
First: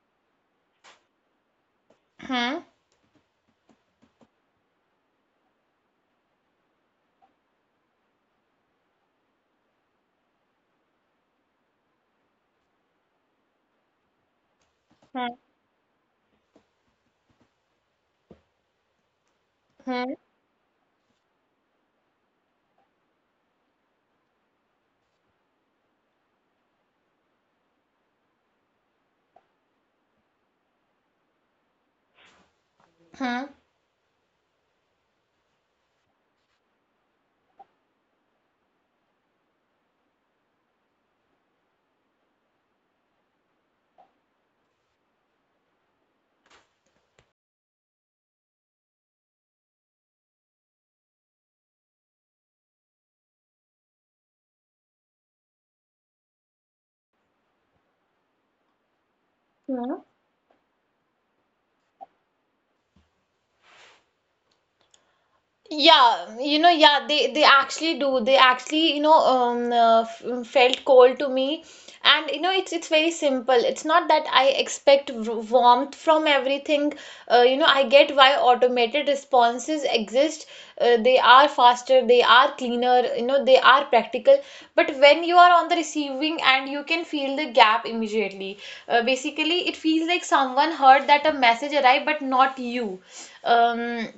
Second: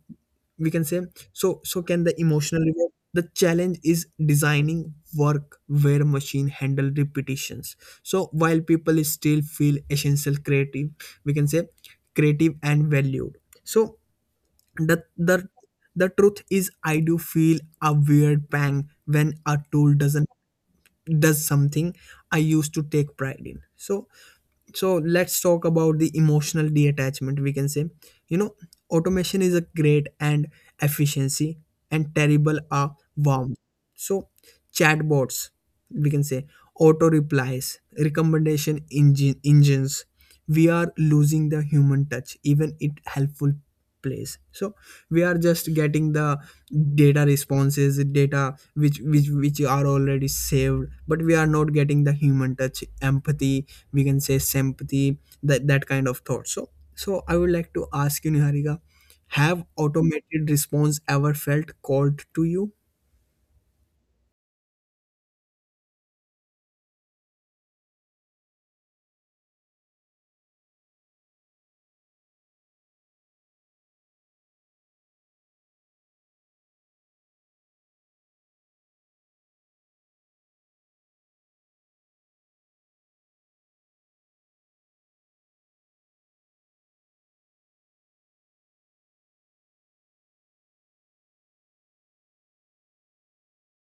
Speaker 1: we can say. So so can the emotional
Speaker 2: 嗯
Speaker 1: reward, the challenge is designing work where machine handle repetitions so while people still feel essential creative, we can say, creative and valued. So the the
Speaker 2: 嗯
Speaker 1: the truth is I do feel a weird pang when a tool
Speaker 2: 嗯
Speaker 1: doesn't does something I used to take pride in. So so let's talk about the emotional detachment, we can say. You know, automation is a great and efficiency and terrible a
Speaker 2: 嗯
Speaker 1: warm. So chatbots, we can say, auto replies, recommendation engines, we are losing the human touch even it helpful place. So we are just getting the data responses, data which are already saved, but we are not getting the human touch empathy, we can say, sympathy, that that kind of thought. So so I would like to ask you, Niharika, have
Speaker 2: 嗯。
Speaker 1: automated response ever felt cold to you?
Speaker 2: Yeah, you know, yeah, they actually do. They actually, you know, felt cold to me, and you know, it's very simple. It's not that I expect warmth from everything. You know, I get why automated responses exist. They are faster, they are cleaner, you know, they are practical. But when you are on the receiving end, you can feel the gap immediately. Basically, it feels like someone heard that a message arrived, but not you. Um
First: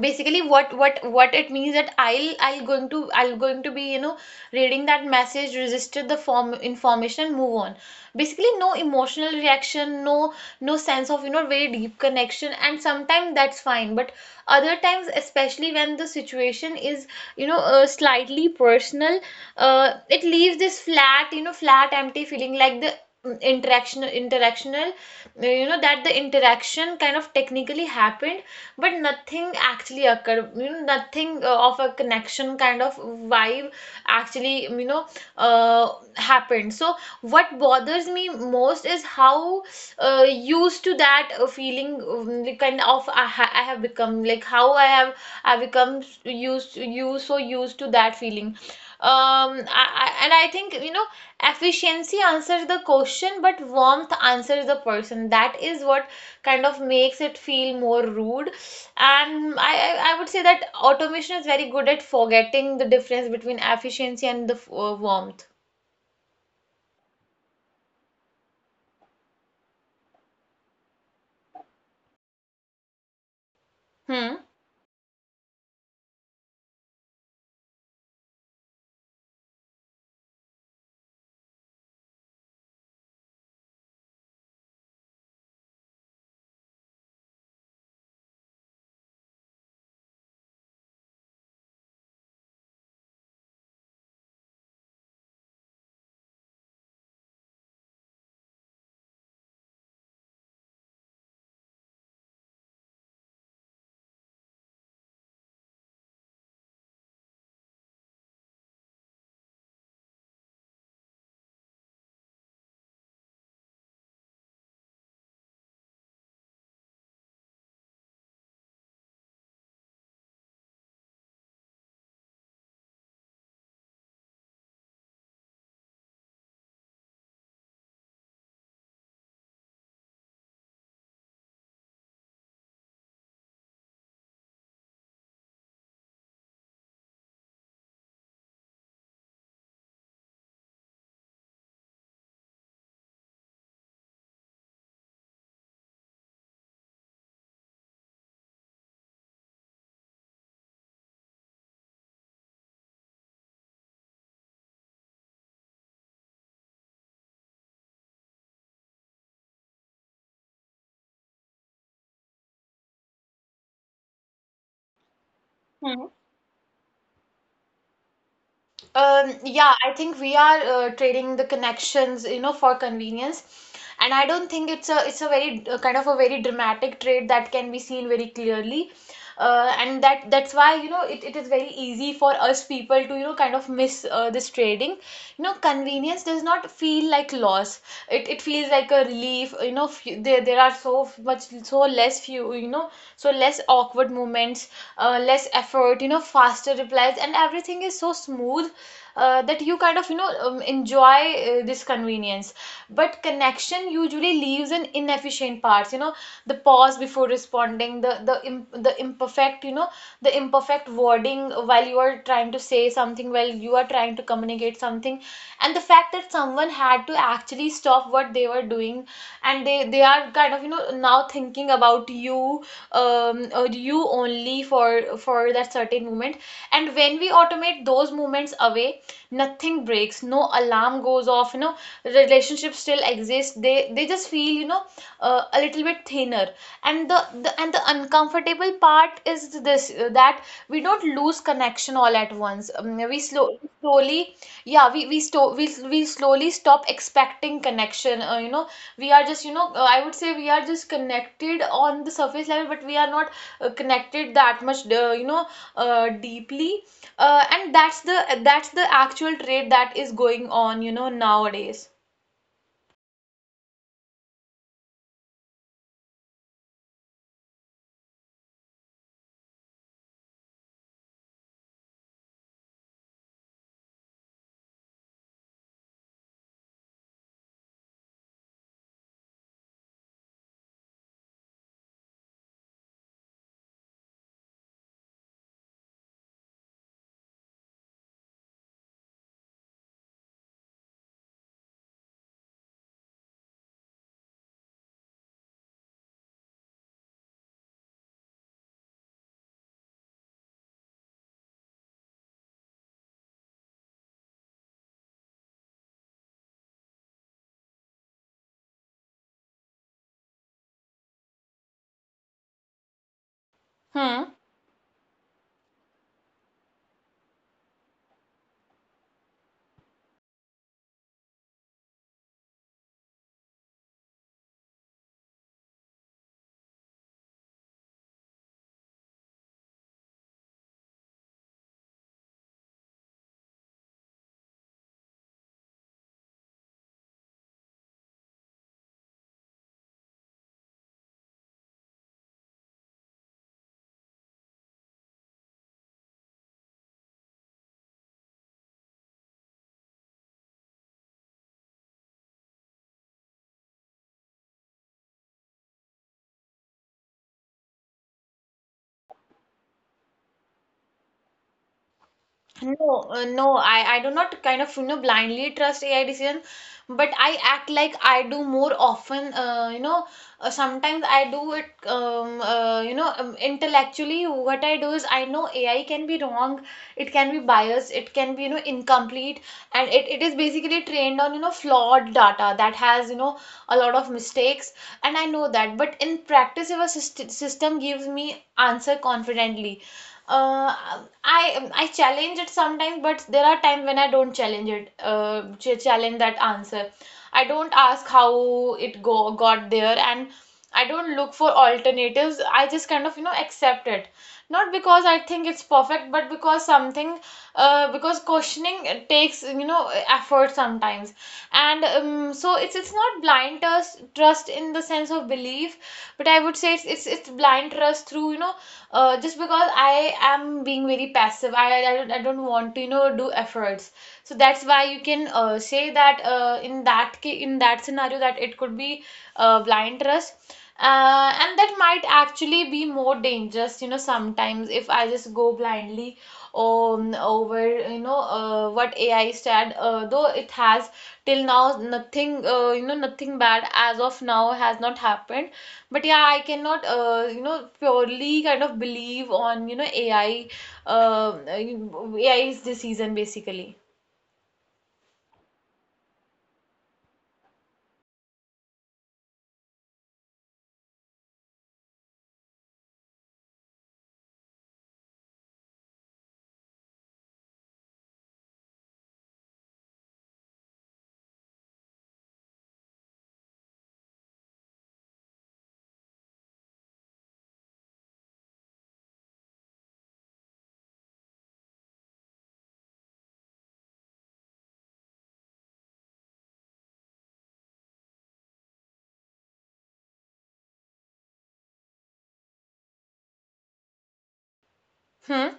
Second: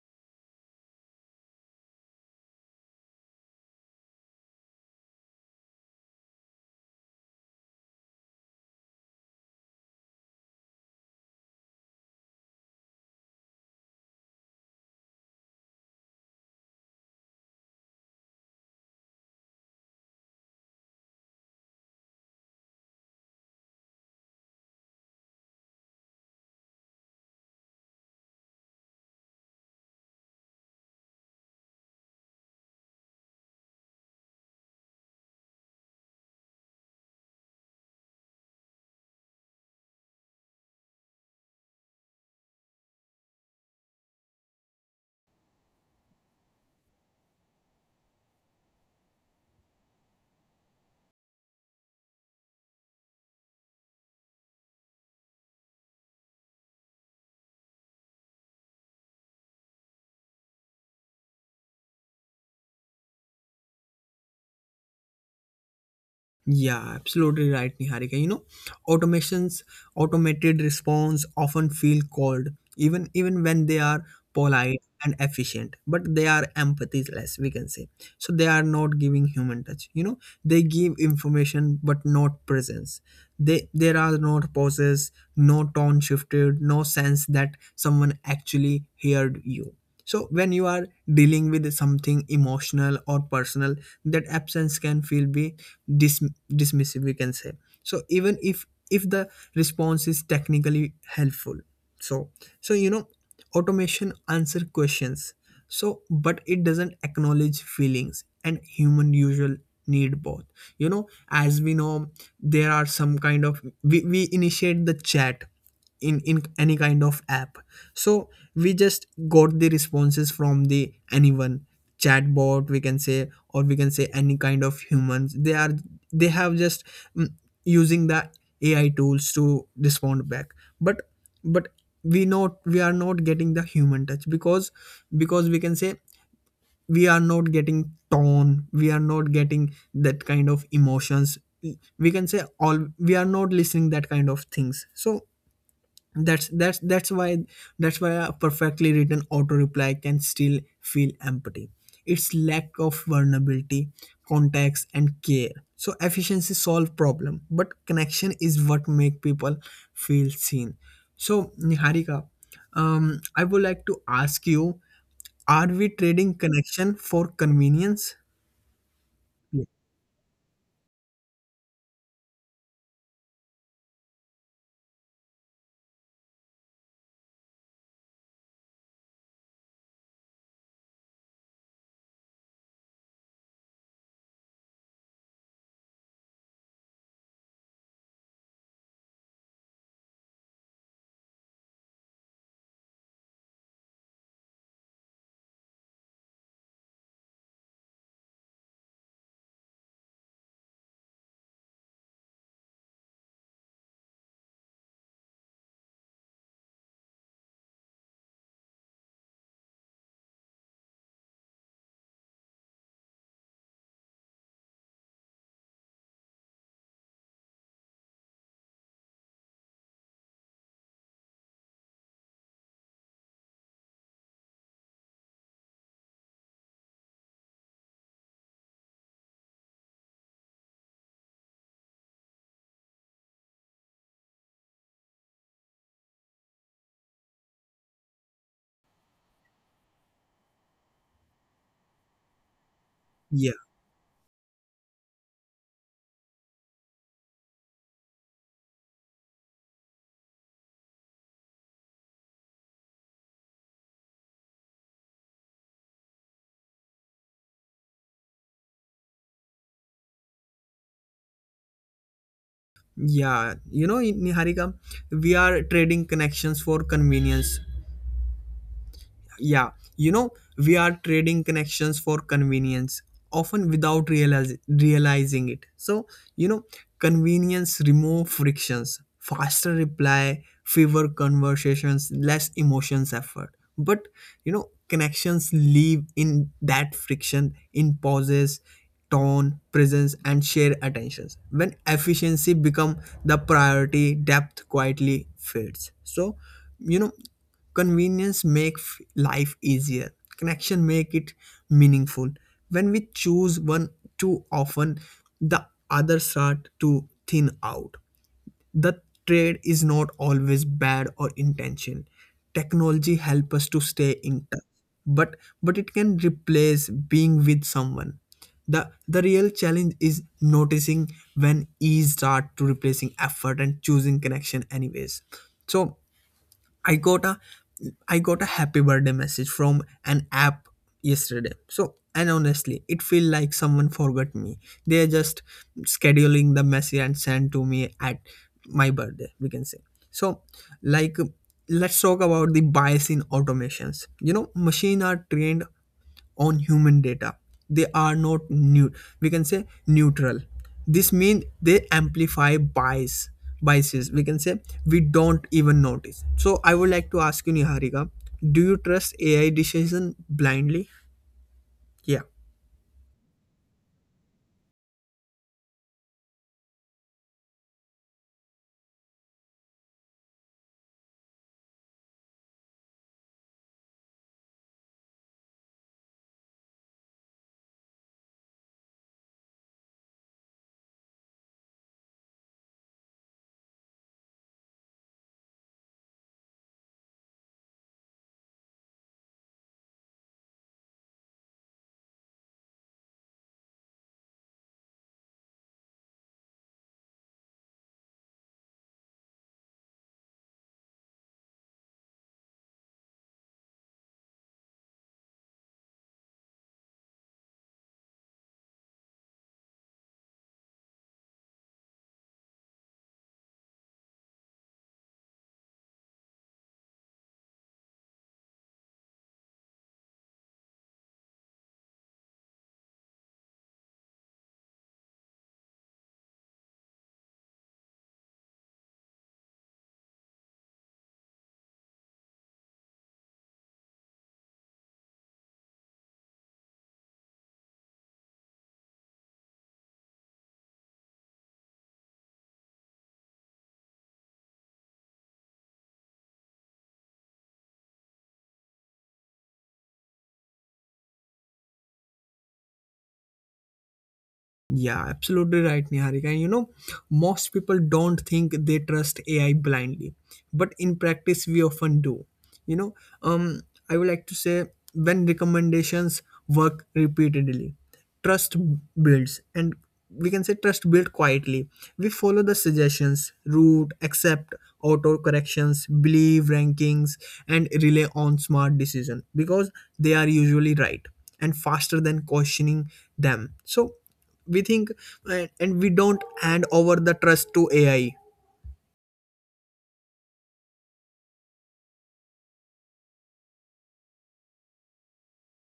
Speaker 2: basically what it means that I'll going to be reading that message, register the form information, and move on. Basically no emotional reaction, no, no sense of, you know, very deep connection. And sometimes that's fine, but other times, especially when the situation is, you know, slightly personal, it leaves this flat, flat empty feeling like the mm, interaction interactional you know, that the interaction kind of technically happened but nothing actually occurred, you know, nothing of a connection kind of vibe actually, happened. So what bothers me most is how used to that feeling, kind of, I have become. Like how I become s- used to you so used to that feeling. Um, I think, you know, efficiency answers the question, but warmth answers the person. That is what kind of makes it feel more rude. And I would say that automation is very good at forgetting the difference between efficiency and the warmth.
Speaker 1: Yeah, absolutely right, Niharika. You know, automations, automated response often feel cold, even even when they are
Speaker 2: Hmm.
Speaker 1: polite and efficient, but they are empathyless, we can say. So they are not giving human touch. You know, they give information but not presence. They there are not pauses, no tone shifted, no sense that someone actually heard you. So when you are dealing with something emotional or personal, that absence can feel be dis- dismissive, we can say. So even if the response is technically helpful. So so you know, automation answer questions, so but it doesn't acknowledge feelings, and human usual need both. You know, as we know, there are some kind of we initiate the chat in any kind of app. So we just got the responses from the anyone chatbot, we can say, or we can say any kind of humans, they are they have just mm, using the AI tools to respond back. But but we not we are not getting the human touch, because we can say we are not getting tone, we are not getting that kind of emotions. We can say all we are not listening that kind of things. So that's why that's why a perfectly written auto reply can still feel empty. Its lack of vulnerability, context, and care. So efficiency solve problem, but connection is what make people feel seen. So Niharika, I would like to ask you, are we trading connection for convenience?
Speaker 2: Yeah, I think we are
Speaker 1: Yeah.
Speaker 2: trading the connections, you know, for convenience. And I don't think it's a very kind of a very dramatic trade that can be seen very clearly. And that's why, you know, it is very easy for us people to, you know, kind of miss this trading. You know, convenience does not feel like loss. It feels like a relief. You know, f there there are so much, so less less few, you know, so less awkward moments, less effort, you know, faster replies, and everything is so smooth, that you kind of, enjoy this convenience. But connection usually leaves an inefficient parts, you know, the pause before responding, the imp- the imperfect, you know, the imperfect wording while you are trying to say something, while you are trying to communicate something, and the fact that someone had to actually stop what they were doing, and they are kind of, you know, now thinking about you, or you, only for that certain moment. And when we automate those moments away, nothing breaks, no alarm goes off, you know, relationships still exist, they just feel, a little bit thinner. And the uncomfortable part is this, that we don't lose connection all at once. Slowly,
Speaker 1: Yeah.
Speaker 2: yeah, we slowly stop expecting connection. We are just, I would say we are just connected on the surface level, but we are not connected that much. Deeply, and that's the actual trait that is going on, you know, nowadays.
Speaker 1: Yeah, you know Niharika, we are trading connections for convenience. Yeah, you know, we are trading connections for convenience, often without realize, realizing it. So, you know, convenience remove frictions, faster reply, fewer conversations, less emotions effort. But, you know, connections live in that friction, in pauses, tone, presence, and shared attentions. When efficiency become the priority, depth quietly fades. So, you know, convenience make f- life easier, connection make it meaningful. When we choose one too often, the other start to thin out. The trade is not always bad or intention. Technology help us to stay in
Speaker 2: Hmm.
Speaker 1: touch, but but it can replace being with someone. The the real challenge is noticing when ease start to replacing effort and choosing connection anyways. So I got a I got a happy birthday message from an app yesterday. So and honestly, it feel like someone forgot me. They are just scheduling the message and send to me at my birthday, we can say. So. Like let's talk about the bias in automations. You know, machine are trained on human data. They are not new, we can say, neutral. This means they amplify bias. Biases, we can say, we don't even notice. So I would like to ask you, Niharika, do you trust AI decision blindly? Yeah.
Speaker 2: No, no, I do not kind of, you know, blindly trust AI decision, but I act like I do more often. Sometimes I do it. You know, intellectually, what I do is I know AI can be wrong, it can be biased, it can be, you know, incomplete, and it is basically trained on, you know, flawed data that has, you know, a lot of mistakes, and I know that. But in practice, if a system gives me answer confidently. Uh, I challenge it sometimes, but there are times when I don't challenge it. Challenge that answer. I don't ask how it go got there, and I don't look for alternatives. I just kind of, you know, accept it, not because I think it's perfect, but because something, because questioning takes, you know, effort sometimes, and so it's it's not blind trust in the sense of belief, but I would say it's blind trust through, just because I am being very passive. I don't want to, you know, do efforts. So that's why you can say that in that in that scenario that it could be blind trust. And that might actually be more dangerous, you know, sometimes if I just go blindly over, you know, what AI said, though it has till now nothing, you know, nothing bad as of now has not happened, but yeah, I cannot, you know, purely kind of believe on, you know, AI, AI is the basically.
Speaker 1: Yeah, absolutely right, Niharika. And you know, most people don't think they trust AI blindly, but in practice, we often do. You know, um, I would like to say, when recommendations work repeatedly, trust builds, and we can say trust build quietly. We follow the suggestions, route, accept auto corrections, believe rankings, and rely on smart decision because they are usually right and faster than questioning them. So we think and we don't hand over the trust to AI.
Speaker 2: Hmm.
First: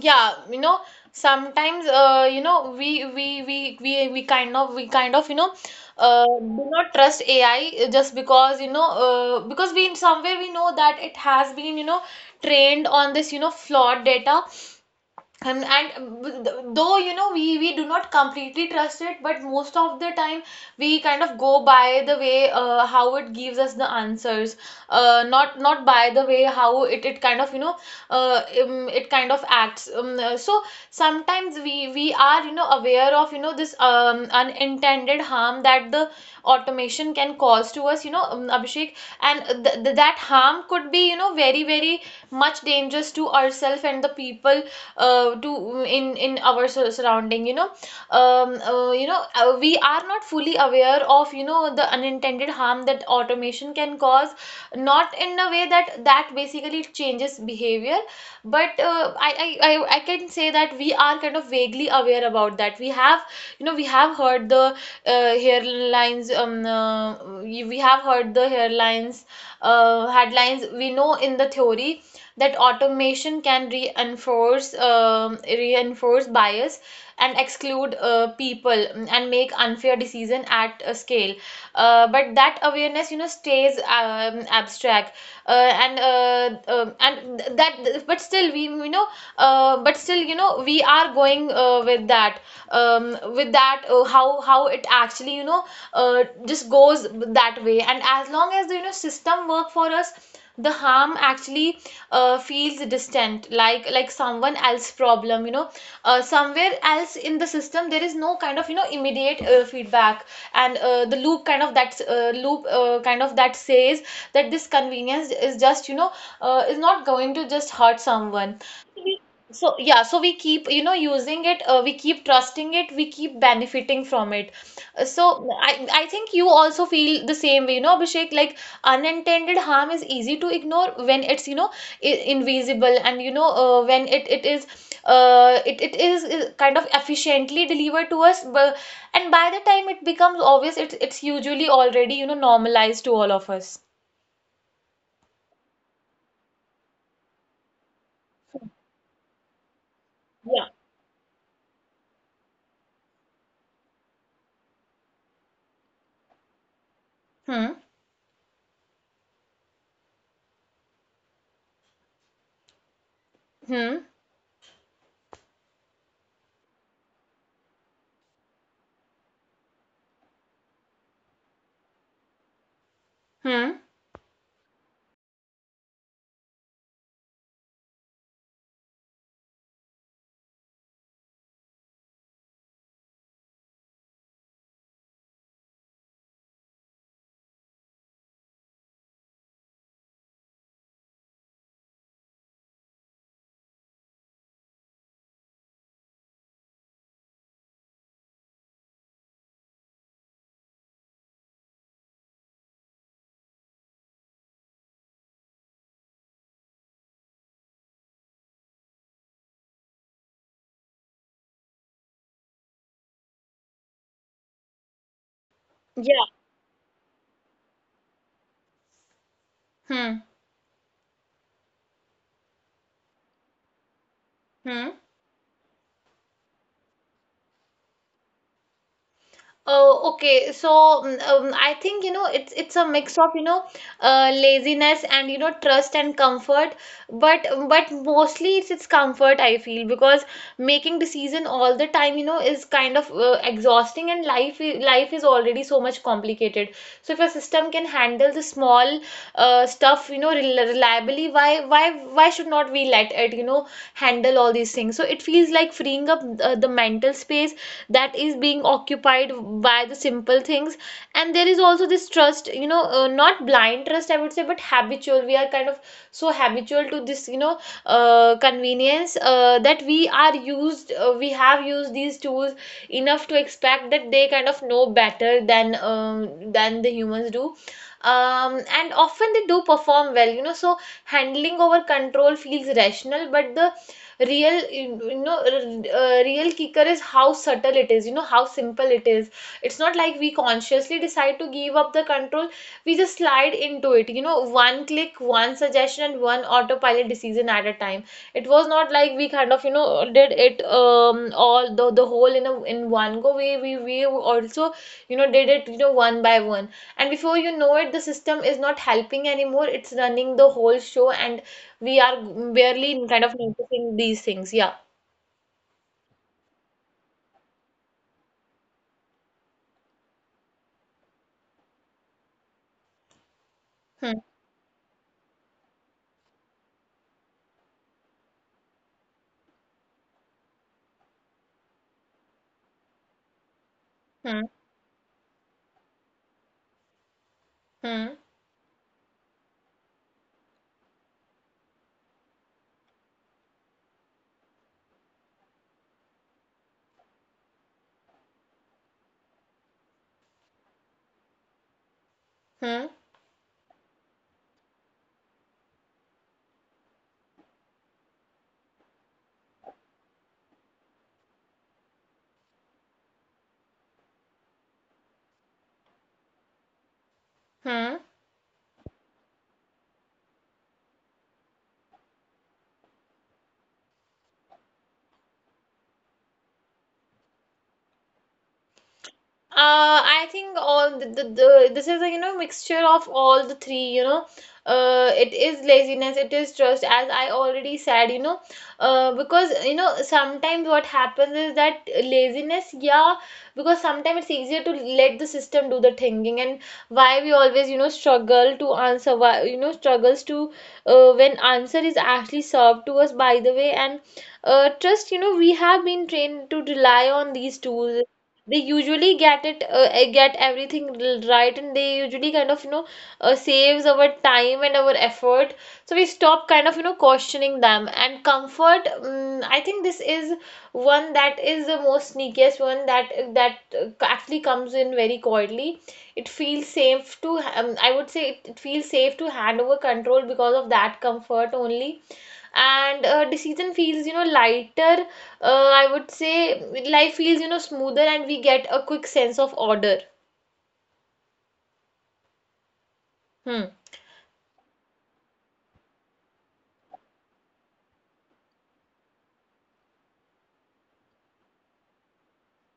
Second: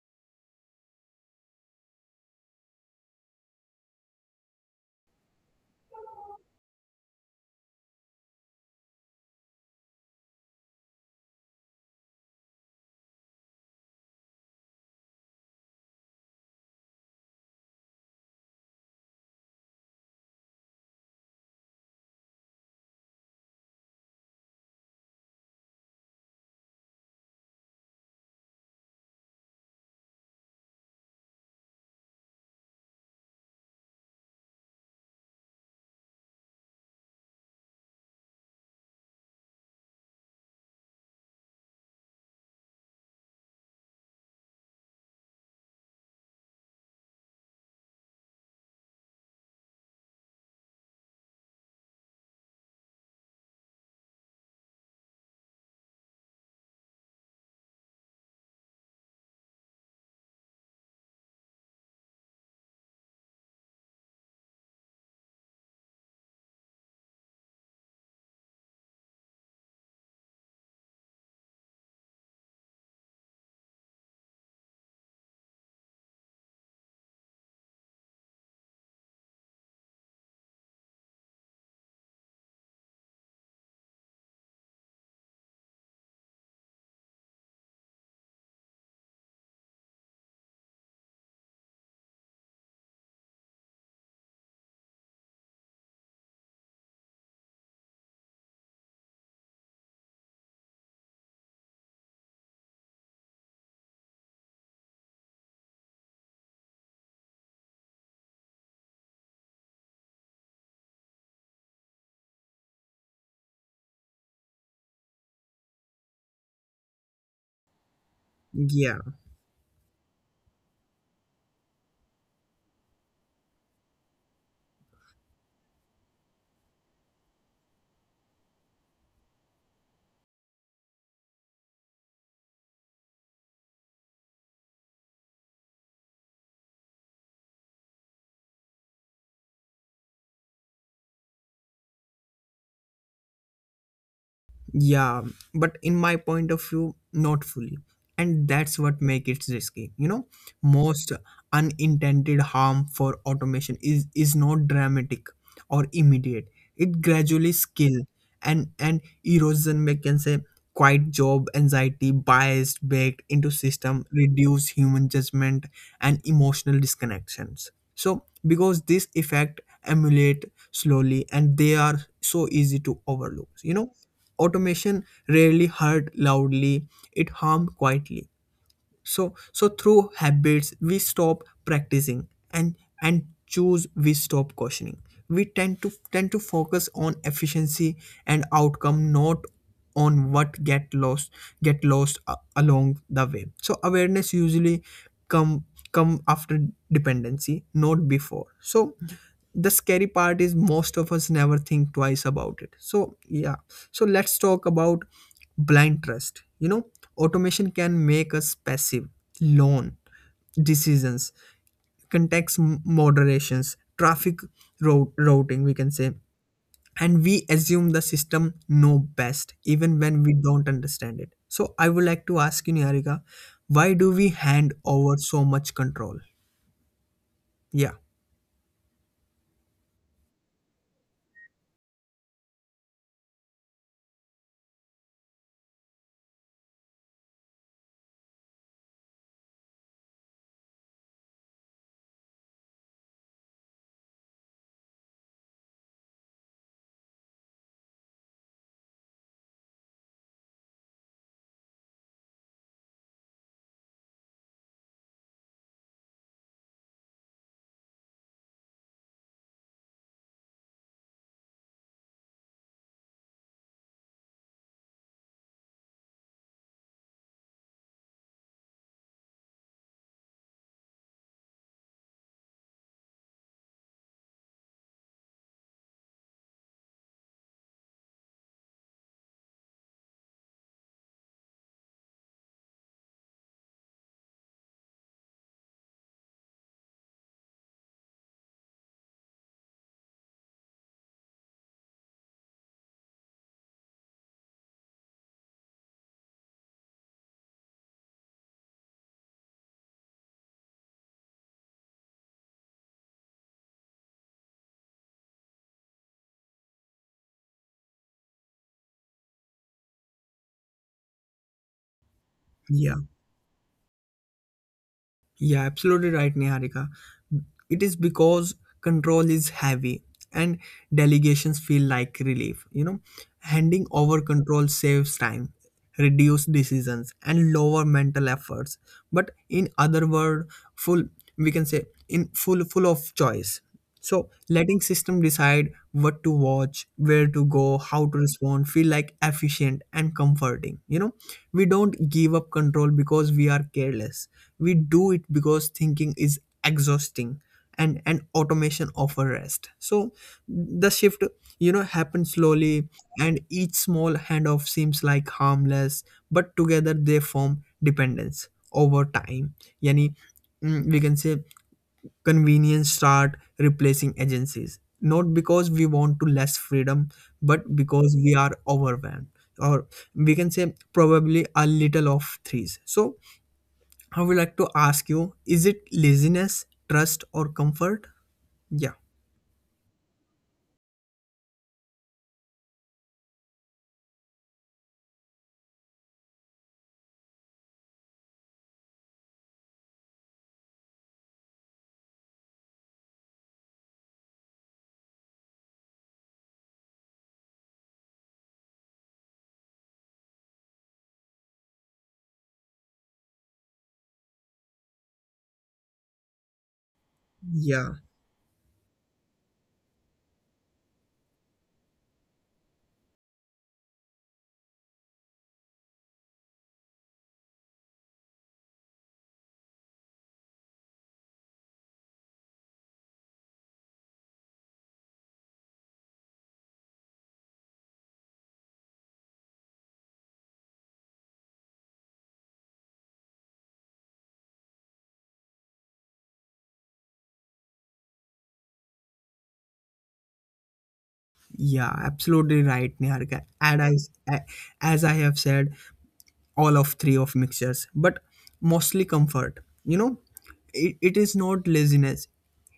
Speaker 2: Yeah, you know, sometimes, you know, we kind of, you know, do not trust AI just because, you know, because we in somewhere we know that it has been, you know, trained on this, you know, flawed data, and though, you know, we do not completely trust it, but most of the time we kind of go by the way how it gives us the answers, not by the way how it kind of, you know, it kind of acts, so sometimes we are, you know, aware of, you know, this unintended harm that the automation can cause to us, you know, Abhishek. And that harm could be, you know, very very much dangerous to ourselves and the people to in our surrounding, you know, we are not fully aware of, you know, the unintended harm that automation can cause, not in a way that that basically changes behavior, but I can say that we are kind of vaguely aware about that. We have, you know, we have heard the hairlines, we have heard the hairlines, headlines. We know in the theory that automation can reinforce reinforce bias and exclude people, and make unfair decision at a scale, but that awareness, you know, stays, abstract, that but still we, you know, but still, you know, we are going with that, um, with that, how it actually, you know, uh, just goes that way. And as long as the, you know, system work for us, the harm actually feels distant, like someone else problem, you know, somewhere else in the system. There is no kind of, you know, immediate feedback, and the loop kind of that loop kind of that says that this convenience is just, you know, is not going to just hurt someone.
Speaker 1: Yeah.
Speaker 2: We- so yeah, so we keep, you know, using it, we keep trusting it, we keep benefiting from it. Uh, so i I think you also feel the same way, you know, Abhishek. Like unintended harm is easy to ignore when it's, you know, i- invisible, and, you know, when it is it is kind of efficiently delivered to us, and by the time it becomes obvious, it's usually already, you know, normalized to all of us.
Speaker 1: Yeah, but in my point of view, not fully. And that's what makes it risky. You know,
Speaker 2: Yeah.
Speaker 1: most unintended harm for automation is not dramatic or immediate. It gradually
Speaker 2: Hmm.
Speaker 1: skill and erosion, we can say, quite job anxiety, bias baked into system,
Speaker 2: Hmm.
Speaker 1: reduce human judgment, and emotional disconnections. So because this effect emulate slowly and they are so easy to overlook. You
Speaker 2: Hmm.
Speaker 1: know, automation rarely hurt loudly, it harmed quietly. So so through habits we stop practicing, and and choose we stop cautioning, we tend to focus on efficiency and outcome, not on what get lost a- along the way. So awareness usually come come after dependency, not before. So the scary part is most of us never think twice about it. So yeah, so let's talk about blind trust. You know, automation can make us passive, lone decisions, context moderations, traffic route routing, we can say,
Speaker 2: Yeah.
Speaker 1: and we assume the system know best even when
Speaker 2: Hmm.
Speaker 1: we don't understand it. So I would like to ask you, Niharika, why do we hand
Speaker 2: Hmm.
Speaker 1: over so much control? Yeah.
Speaker 2: Oh, okay. So I think, you know, it's a mix of, you know, laziness and, you know, trust and comfort, but mostly it's comfort I feel, because making decision all the time, you know, is kind of exhausting, and life is already so much complicated. So if a system can handle the small stuff, you know, reliably, why why should not we let it, you know, handle all these things? So it feels like freeing up the mental space that is being occupied by the simple things. And there is also this trust, you know, not blind trust I would say, but habitual. We are kind of so habitual to this, you know, convenience, that we are used, we have used these tools enough to expect that they kind of know better than, than the humans do, um and often they do perform well, you know. So handling over control feels rational, but the real, real kicker is how subtle it is, you know, how simple it is. It's not like we consciously decide to give up the control. We just slide into it, you know, one click, one suggestion, and one autopilot decision at a time. It was not like we kind of, you know, did it, all the whole in a in one go. We also, you know, did it, you know, one by one. And before you know it, the system is not helping anymore, it's running the whole show, and we are
Speaker 1: Yeah.
Speaker 2: barely kind of noticing these things. Yeah.
Speaker 1: Yeah, absolutely right, Niharika. It is because control is heavy, and delegations feel like relief. You know, handing
Speaker 2: Hmm.
Speaker 1: over control saves time, reduce decisions, and lower mental efforts. But in other word, full we can say in full full of choice. So
Speaker 2: Hmm.
Speaker 1: letting system decide what to watch, where to go, how to
Speaker 2: Hmm.
Speaker 1: respond, feel like efficient and comforting. We don't give up control because we are careless. We do it because thinking is exhausting and automation offer rest. So the shift, you know, happens slowly
Speaker 2: Hmm.
Speaker 1: and each small handoff seems like harmless, but together they form dependence over time. Yani, we can say convenience start replacing agencies not because we want to less freedom but
Speaker 2: Hmm.
Speaker 1: because we are overwhelmed, or we can say probably a little of threes. So I would like to ask you, is it laziness, trust, or comfort? Yeah.
Speaker 2: I think all the this is a mixture of all the three. It is laziness, it is trust as I already said. Because sometimes what happens is that laziness, yeah, because sometimes it's easier to let the system do the thinking, and why we always struggle to answer, why struggles to when answer is actually served to us, by the way. And trust, we have been trained to rely on these
Speaker 1: Yeah,
Speaker 2: tools. They usually get it, get everything right, and they usually kind of saves our time and our effort, so we stop kind of questioning them. And comfort, mm, I think this is one that is the most sneakiest one, that actually comes in very quietly. It feels safe to, I would say it feels safe to hand over control because of that comfort only. And decision feels lighter. I would say life feels, smoother, and we get a quick sense of order.
Speaker 1: yeah, absolutely right, Niharika.
Speaker 2: Hmm.
Speaker 1: And as I have said, all of three of mixtures, but mostly comfort. You know, it is not laziness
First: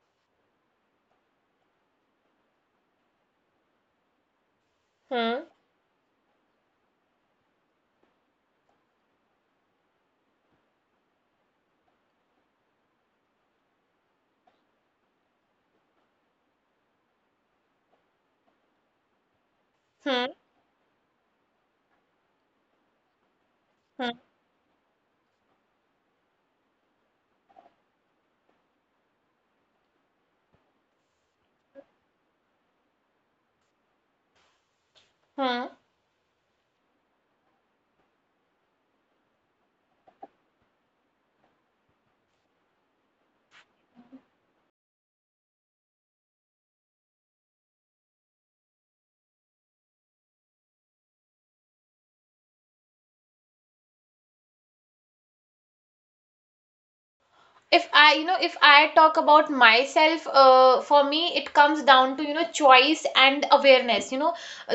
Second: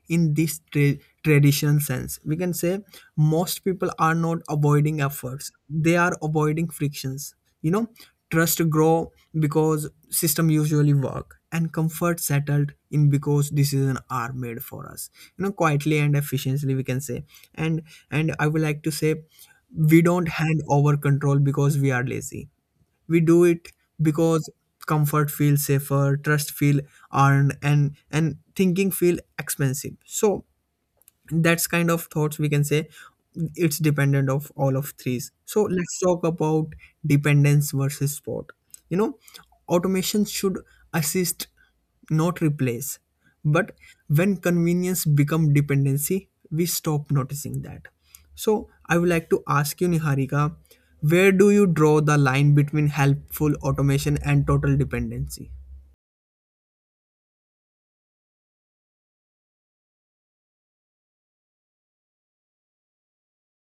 Speaker 1: in this traditional sense, we can say. Most people are not avoiding
Speaker 2: Hmm.
Speaker 1: efforts, they are avoiding frictions. You know, trust grow because system usually work, and comfort settled in because decisions are made for us, you know, quietly and efficiently, we can say. And I would like to say we don't
Speaker 2: Hmm.
Speaker 1: hand over control because we are lazy. We do it
Speaker 2: Hmm.
Speaker 1: because comfort feels safer, trust feel earned, and thinking feel expensive. So that's kind of thoughts, we can say. It's dependent of all of threes. So
Speaker 2: Hmm.
Speaker 1: let's talk about dependence versus sport. You know, automation should assist, not replace, but when convenience become dependency, we stop noticing that. So I would like to ask you, Niharika, where do you draw the line between helpful automation and total dependency?
Speaker 2: If I talk about myself, for me it comes down to choice and awareness,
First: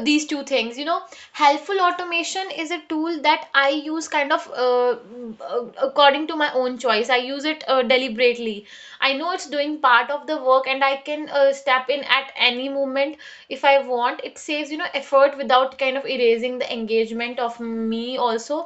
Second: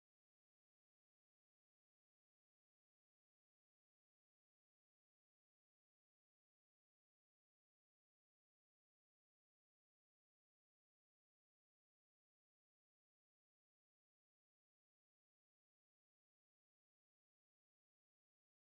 Speaker 2: these two things. Helpful automation is a tool that I use kind of, according to my own choice. I use it deliberately. I know it's doing part of the work, and I can step in at any moment if I want. It saves effort without kind of erasing the engagement of me also.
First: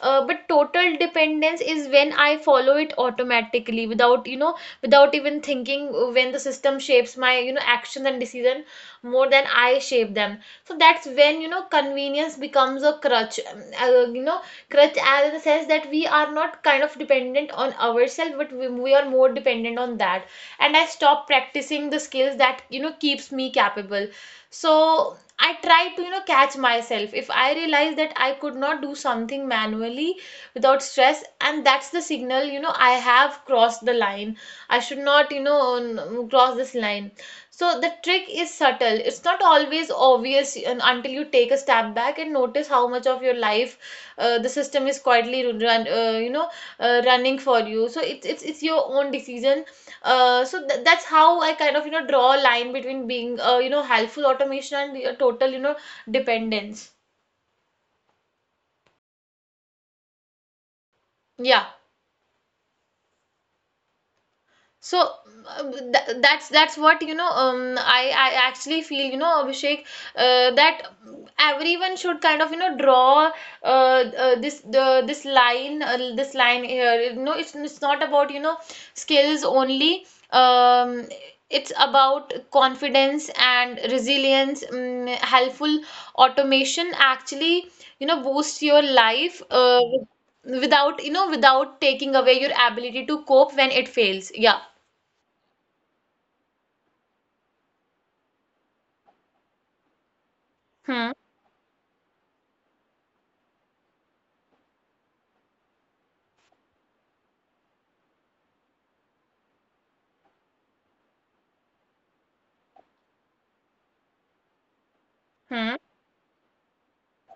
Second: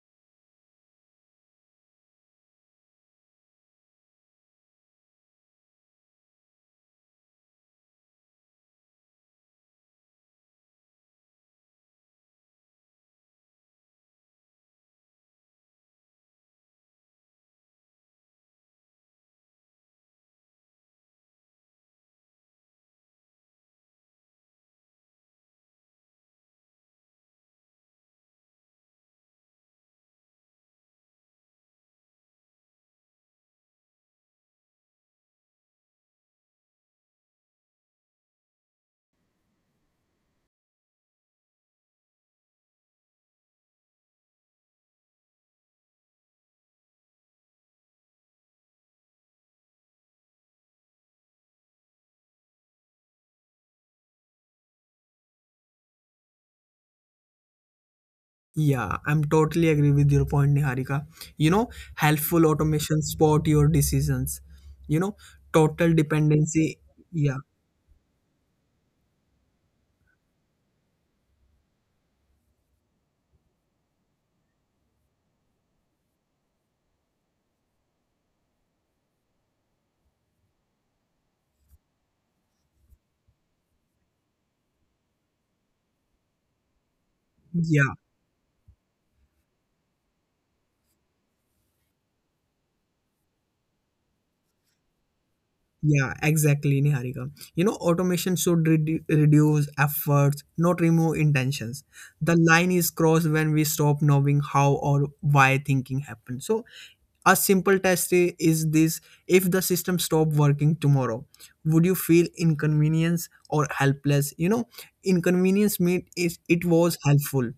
Speaker 2: But total dependence is when I follow it automatically without without even thinking, when the system shapes my action and decision more than I shape them. So that's when convenience becomes a crutch, crutch as in the sense that we are not kind of dependent on ourselves, but we are more dependent on that, and I stop practicing the skills that keeps me capable. So I try to, catch myself. If I realize that I could not do something manually without stress, and that's the signal, I have crossed the line. I should not, cross this line. So the trick is subtle. It's not always obvious until you take a step back and notice how much of your life the system is quietly running for you. So it's your own decision. Uh, so th that's how I kind of, draw a line between being, helpful automation and the, total, dependence.
Speaker 1: Yeah, I'm totally agree with your point, Niharika. You
Speaker 2: Yeah.
Speaker 1: know, helpful automation support your decisions.
Speaker 2: So
Speaker 1: You know,
Speaker 2: um,
Speaker 1: total
Speaker 2: th- that's that's
Speaker 1: dependency.
Speaker 2: what you know.
Speaker 1: Yeah,
Speaker 2: Um, I I actually feel, Abhishek, that everyone should kind of draw, this line here. No, it's not about skills only. Um, it's about confidence and resilience. Helpful automation actually
Speaker 1: yeah,
Speaker 2: boosts your life without without taking away your ability to cope when it fails. Yeah.
Speaker 1: yeah, exactly, Niharika. You know, automation should reduce efforts, not
Speaker 2: Hmm.
Speaker 1: remove intentions. The line is crossed when we stop knowing how or why thinking happens. So a simple test is this: if the system stopped working tomorrow, would you feel inconvenience or helpless? You know, inconvenience
Speaker 2: Hmm.
Speaker 1: mean is it was helpful,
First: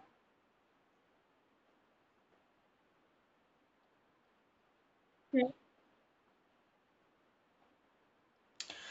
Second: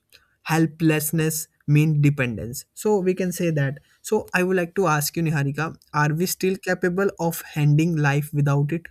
Speaker 1: helplessness mean dependence, so we can say that. So I would like to ask you,
Speaker 2: Hmm.
Speaker 1: Niharika, are we still capable of handling life without it?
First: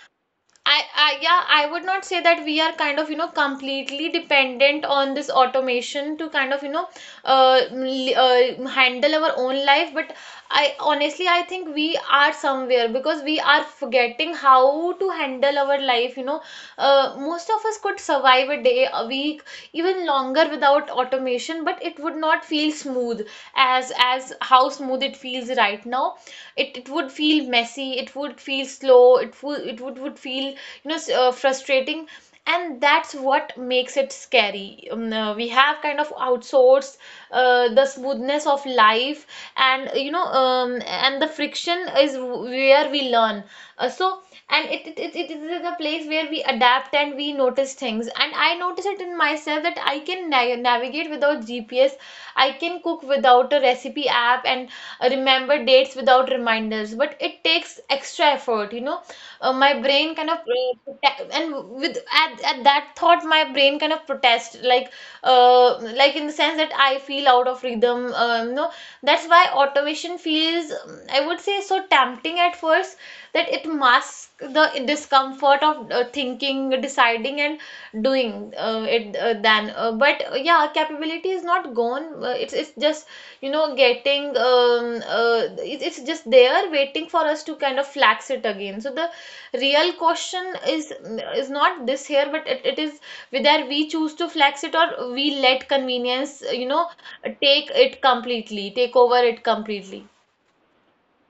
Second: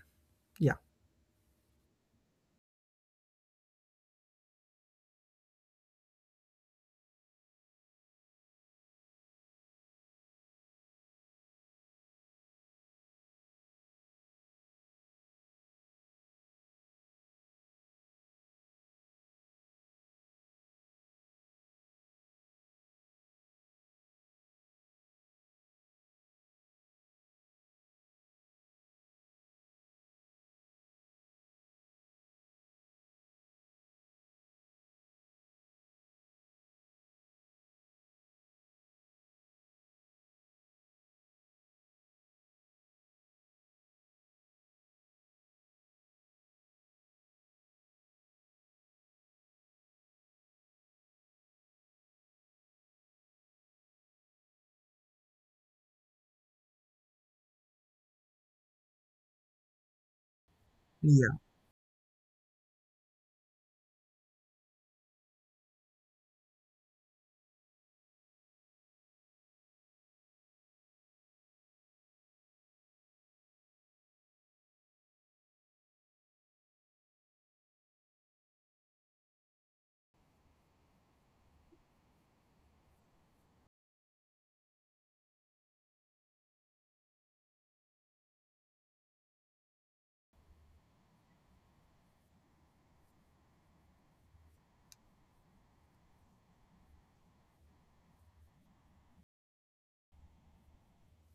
Speaker 1: Yeah.
Speaker 2: yeah, I would not say that we are kind of, completely dependent on this automation to kind of, handle our own life. But I honestly, I think we are somewhere, because we are forgetting how to handle our life. Most of us could survive a day, a week, even longer without automation, but it would not feel smooth as how smooth it feels right now. It would feel messy, it would feel slow, it would feel frustrating. And that's what makes it scary. We have kind of outsourced the smoothness of life. And and the friction is where we learn. Uh, so and it, it, it, it is the place where we adapt and we notice things. And I notice it in myself that I can navigate without GPS, I can cook without a recipe app, and remember dates without reminders, but it takes extra effort. My brain kind of
Speaker 1: Yeah,
Speaker 2: protect, and with at that thought my brain kind of protest, like in the sense that I feel out of rhythm. No, that's why automation feels, I would say, so tempting at first, that it masks the discomfort of thinking, deciding and doing. It than but Yeah, capability is not gone. It's just getting uh, it's just there waiting for us to kind of flax it again. So the real question is not this here, but it is whether we choose to flax it, or we let convenience take it completely, take over it completely.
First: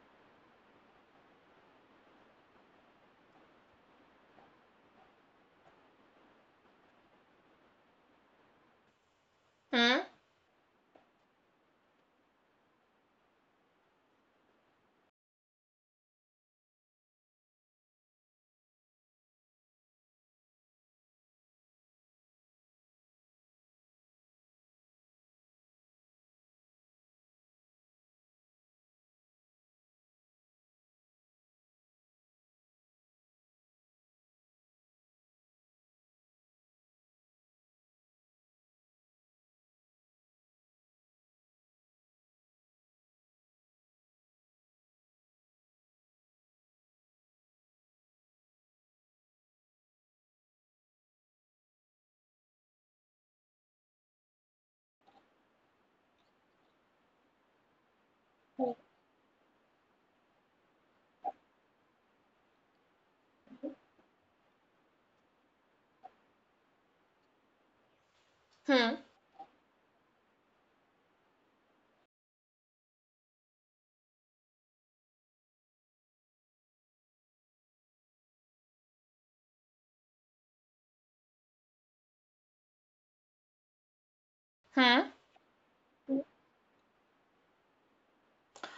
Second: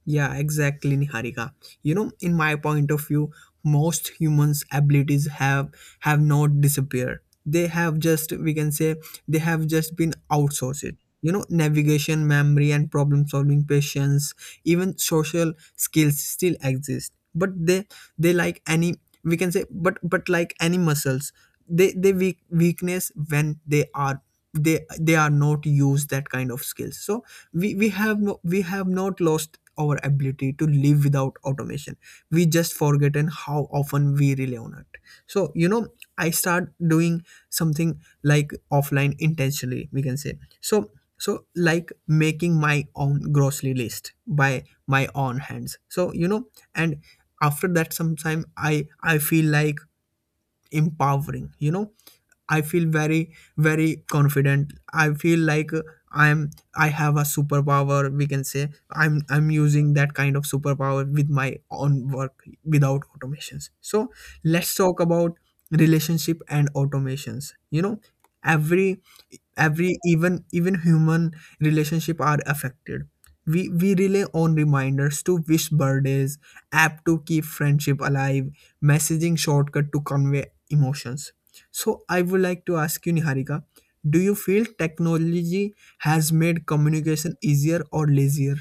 Speaker 1: yeah, exactly, Niharika. You know, in my point of view, most humans' abilities have not disappeared. They have just, we can say, they have just
Speaker 2: Hmm
Speaker 1: been outsourced. You know, navigation, memory, and problem solving, patience, even social skills still exist. But they like any, we can say, but like any muscles, they weak, weakness when they are they are not used that kind of skills. So we have no, we have not lost our ability to live without automation, we just forgotten how often we rely on it. So, you know, I start doing something like offline intentionally, we can say. So so like making my own grocery list by my own hands, so you know. And after that sometime I feel like empowering, you know. I feel very very confident. I feel like I'm I have a superpower. We can say I'm using that kind of superpower with my own work without automations. So let's talk about relationship and automations. You know,
Speaker 2: hmm
Speaker 1: every every even even human relationship are affected. We rely on reminders to wish birthdays, app to keep friendship alive, messaging shortcut to convey emotions. So I would like to ask you, Niharika, do you feel
Speaker 2: hmm.
Speaker 1: technology has made communication easier or lazier?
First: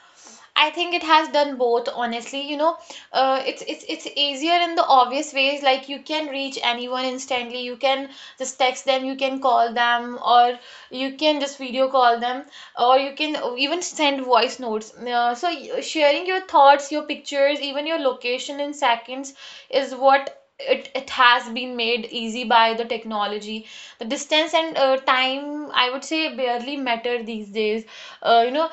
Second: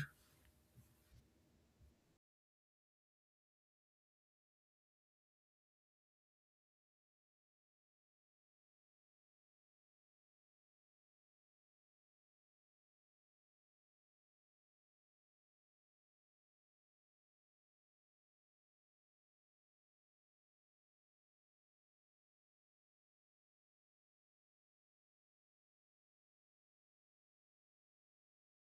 Speaker 2: I think it has done both, honestly. You know, it's easier in the obvious ways, like you can reach anyone instantly. You can just text them, you can call them, or you can just video call them, or you can even send voice notes. Sharing your thoughts, your pictures, even your location in seconds is what it has been made easy by the technology. The distance and time, I would say, barely matter these days. uh, you know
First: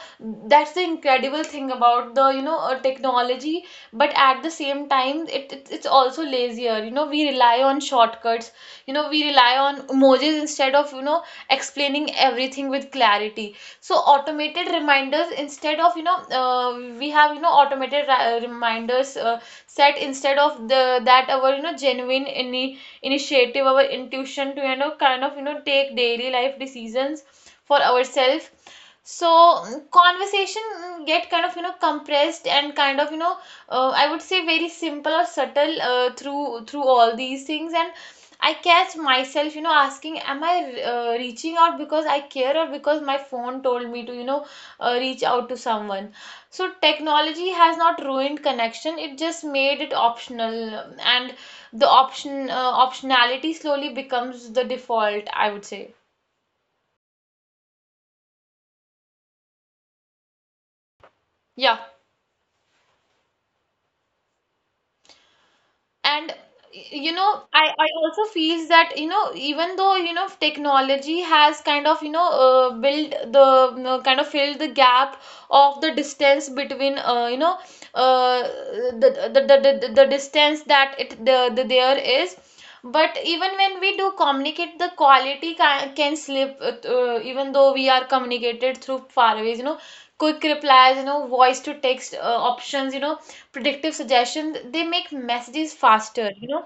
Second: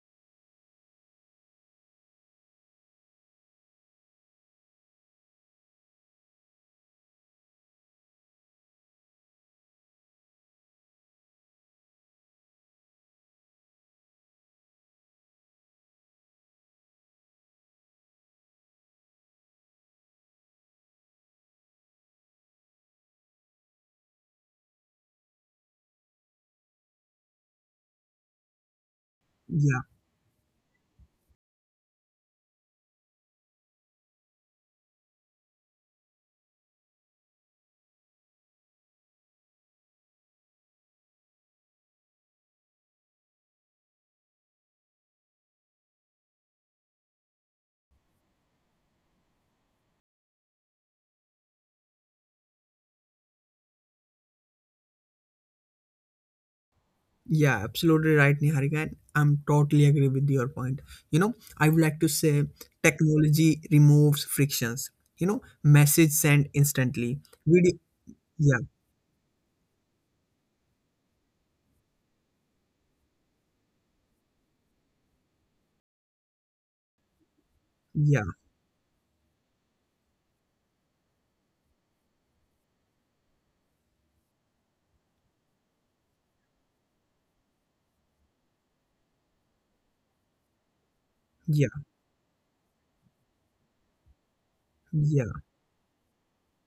Speaker 2: that's the incredible thing about the technology. But at the same time, it's also lazier. We rely on shortcuts, we rely on emojis instead of explaining everything with clarity. So automated reminders instead of, we have automated reminders set instead of the that our genuine any initiative, our intuition to kind of take daily life decisions for ourselves. So
Speaker 1: Yeah,
Speaker 2: mm, conversation mm, get kind of compressed and kind of I would say very simple or subtle through through all these things. And I catch myself, you know, asking, am I, reaching out because I care, or because my phone told me to, you know, reach out to someone? So technology has not ruined connection, it just made it optional, and the optionality slowly becomes the default, I would say.
Speaker 1: yeah, absolutely right, Niharika. And I'm totally agree with your point. You know, I would
Speaker 2: Yeah.
Speaker 1: like to say technology removes frictions. You know, message
Speaker 2: And
Speaker 1: sent
Speaker 2: you
Speaker 1: instantly.
Speaker 2: know I,
Speaker 1: Video,
Speaker 2: I also
Speaker 1: yeah,
Speaker 2: feel that, even though technology has kind of built the, kind of filled the gap of the distance between,
Speaker 1: yeah,
Speaker 2: the distance that it there is, but even when we do communicate the quality can slip, even though we are communicated through far ways. Quick replies, voice
Speaker 1: yeah,
Speaker 2: to text options, predictive suggestions, they make
Speaker 1: yeah,
Speaker 2: messages faster, you know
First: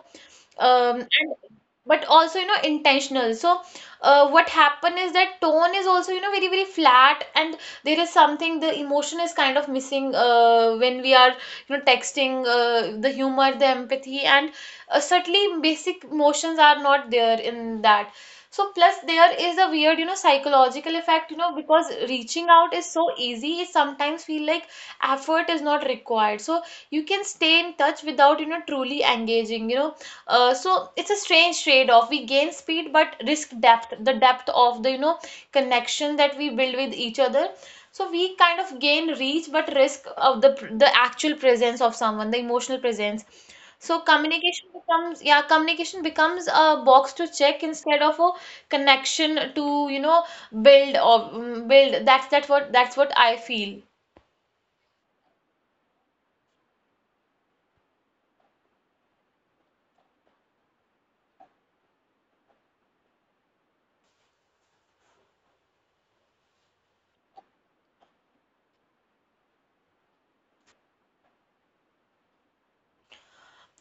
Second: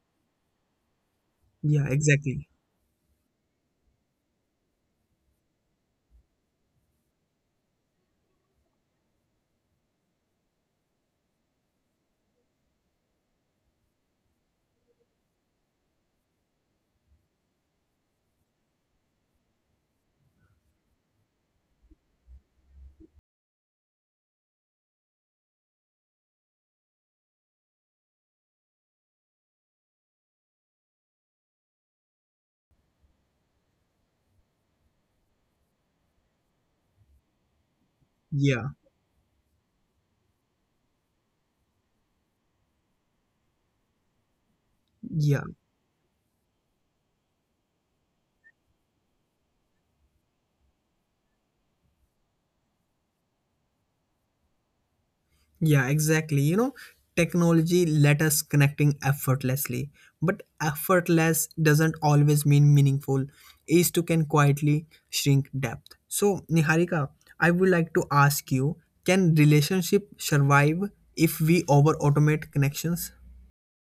Speaker 2: and
Speaker 1: yeah,
Speaker 2: but also
Speaker 1: exactly.
Speaker 2: intentional. So what happened is that tone is also very very flat, and there is something, the emotion is kind of missing when we are texting. The humor, the empathy, and certainly basic emotions are not there in that. So plus, there is a weird psychological effect, because reaching out is so easy, it sometimes feel like effort is not required. So you can stay in touch without truly engaging. So it's a strange trade-off. We gain speed but risk depth, the depth of the, you know, connection that we build with each other. So we
Speaker 1: Yeah,
Speaker 2: kind of gain reach but risk of the actual presence of someone, the emotional presence. So communication becomes,
Speaker 1: yeah.
Speaker 2: yeah, communication becomes a box to check instead of a connection to, you know, build or mm, build. That's that's what I feel.
Speaker 1: Yeah, exactly. You know, technology let us connecting effortlessly, but effortless doesn't always mean meaningful. Ease too can quietly shrink depth. So, Niharika, I would like to ask you: can relationship survive if we over automate connections?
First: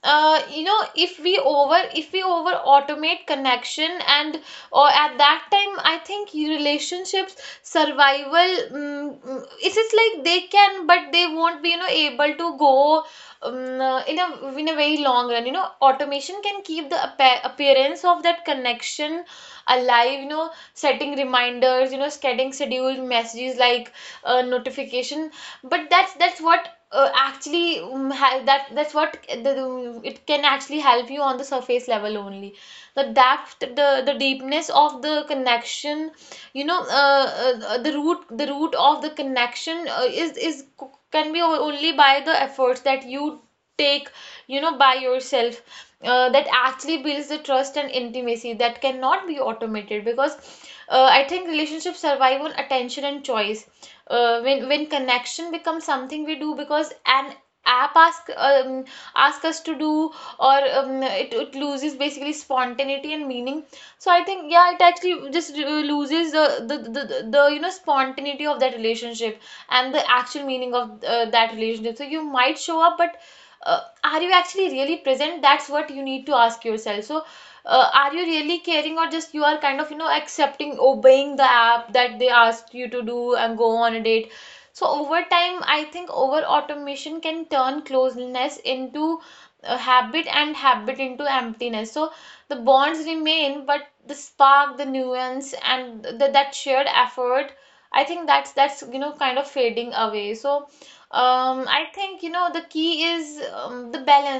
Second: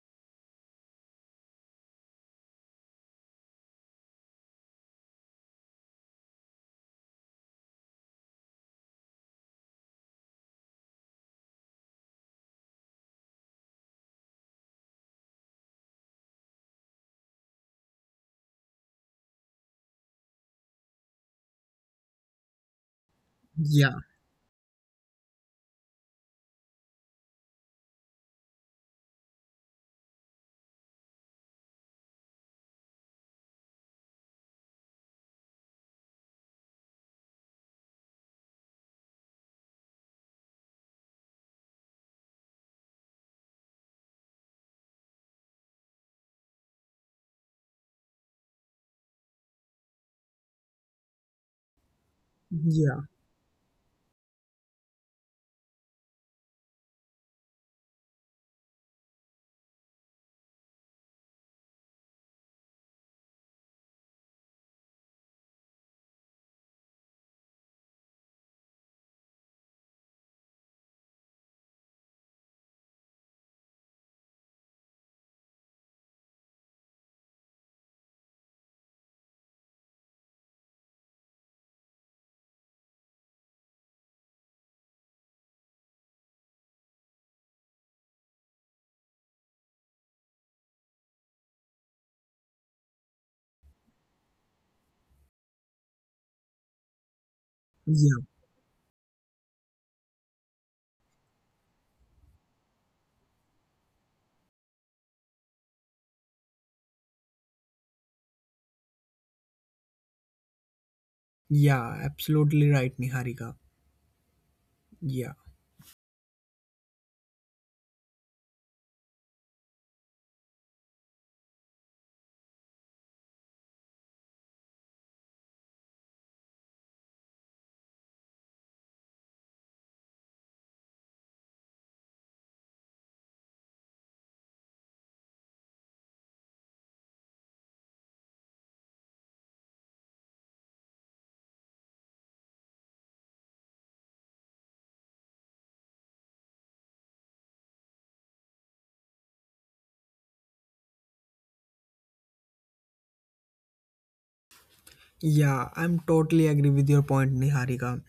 Speaker 2: If we over, if we over automate connection, and or at that time, I think you, relationships survival, mm, mm, it's like they can, but they won't be able to go in a very long run. Automation can keep the appearance of that connection alive, you know, setting reminders, you know, getting scheduled messages, like
Speaker 1: Yeah,
Speaker 2: notification. But that's what actually that's what it can actually help you on the surface level only. The depth, the deepness of the connection, the root, the root of the connection is can be only by the efforts that you take by yourself, that actually builds the trust and intimacy that cannot be automated, because I think relationships survive on attention and
Speaker 1: yeah,
Speaker 2: choice. When connection becomes something we do because an app ask, ask us to do, or it loses basically spontaneity and meaning. So I think, yeah, it actually just loses the you know spontaneity of that relationship, and the actual meaning of that relationship. So you might show up, but are you actually really present? That's what you need to ask yourself. So are you really caring, or just you are kind of, you know, accepting, obeying the app that they asked you to do and go on a date? So over time, I think over automation can turn closeness into a habit, and habit into emptiness. So the bonds remain, but the spark, the nuance, and the, that shared effort, I think
Speaker 1: yeah,
Speaker 2: that's you know kind of fading away. So I think, you know, the key is the balance.
Speaker 1: yeah, absolutely right, Niharika. Yeah, yeah. I'm totally agree with your point, Niharika.